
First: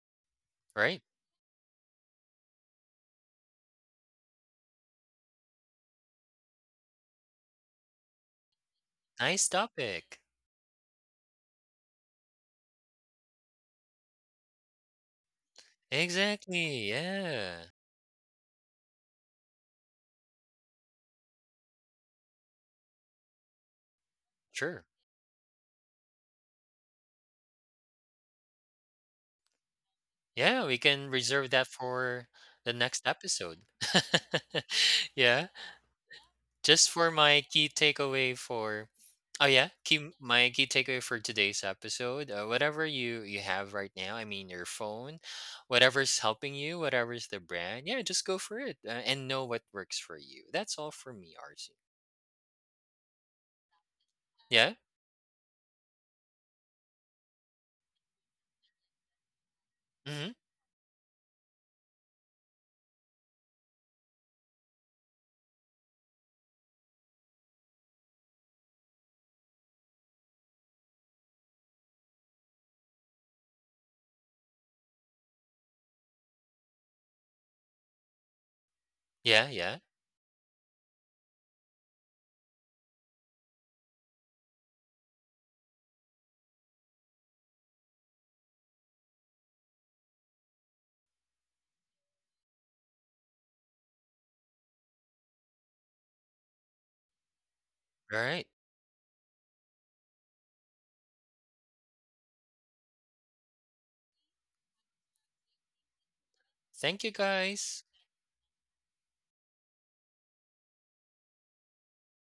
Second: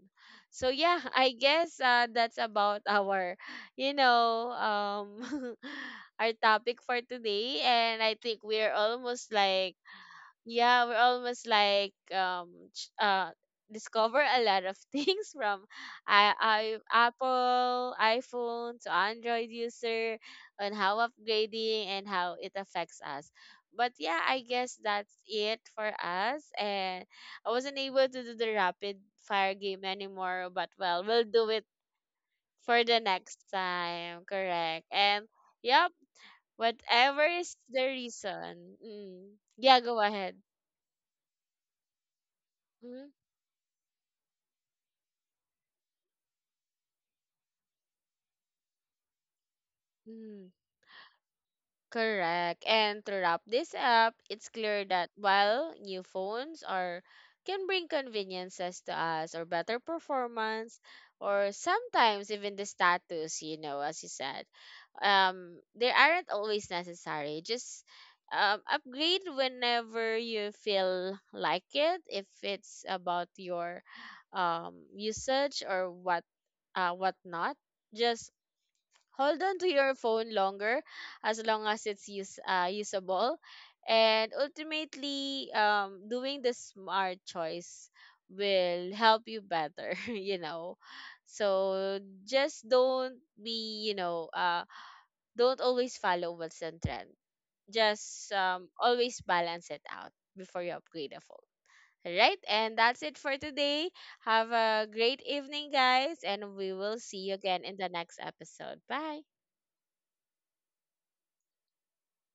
A: So yeah.
B: Right.
A: I guess uh, that's about our, you know, um our topic for today. And I think we're almost
B: Nice
A: like,
B: topic.
A: yeah, we're almost like, um ch- uh discover a lot of things from I I
B: Exactly. Yeah.
A: Apple iPhone to Android user, on how upgrading and how it affects us. But yeah, I guess
B: Sure.
A: that's it for us. And I wasn't able to do the rapid fire game anymore,
B: Yeah,
A: but
B: we
A: well,
B: can
A: we'll do
B: reserve
A: it
B: that for the
A: for the
B: next
A: next
B: episode.
A: time. Correct. And
B: Yeah.
A: yep,
B: Just for
A: whatever
B: my
A: is
B: key
A: the
B: takeaway
A: reason.
B: for
A: Mm,
B: oh yeah,
A: yeah, go
B: key,
A: ahead.
B: my key takeaway for today's episode uh, whatever
A: Mm-hmm.
B: you you have right now, I mean your phone, whatever's helping you, whatever's the brand, yeah, just go for it. Uh, and know what works for you.
A: Mm,
B: That's all for me, RC.
A: correct. And to wrap this up, it's
B: Yeah.
A: clear that while new phones are can bring conveniences to us or better
B: Mm-hmm.
A: performance or sometimes even the status, you know, as you said, um, they aren't always necessary. Just um, upgrade whenever you feel like it, if it's about your um, usage or what uh, whatnot. Just hold
B: Yeah,
A: on to
B: yeah,
A: your phone longer as long as it's use, uh, usable, and ultimately um, doing the smart choice will help you better, you know. So just don't be, you know, uh, don't always follow what's on trend,
B: all
A: just
B: right,
A: um, always balance it out before you upgrade a phone. All right, and that's it for today. Have a great evening guys, and we will
B: thank you
A: see you again in
B: guys.
A: the next episode. Bye.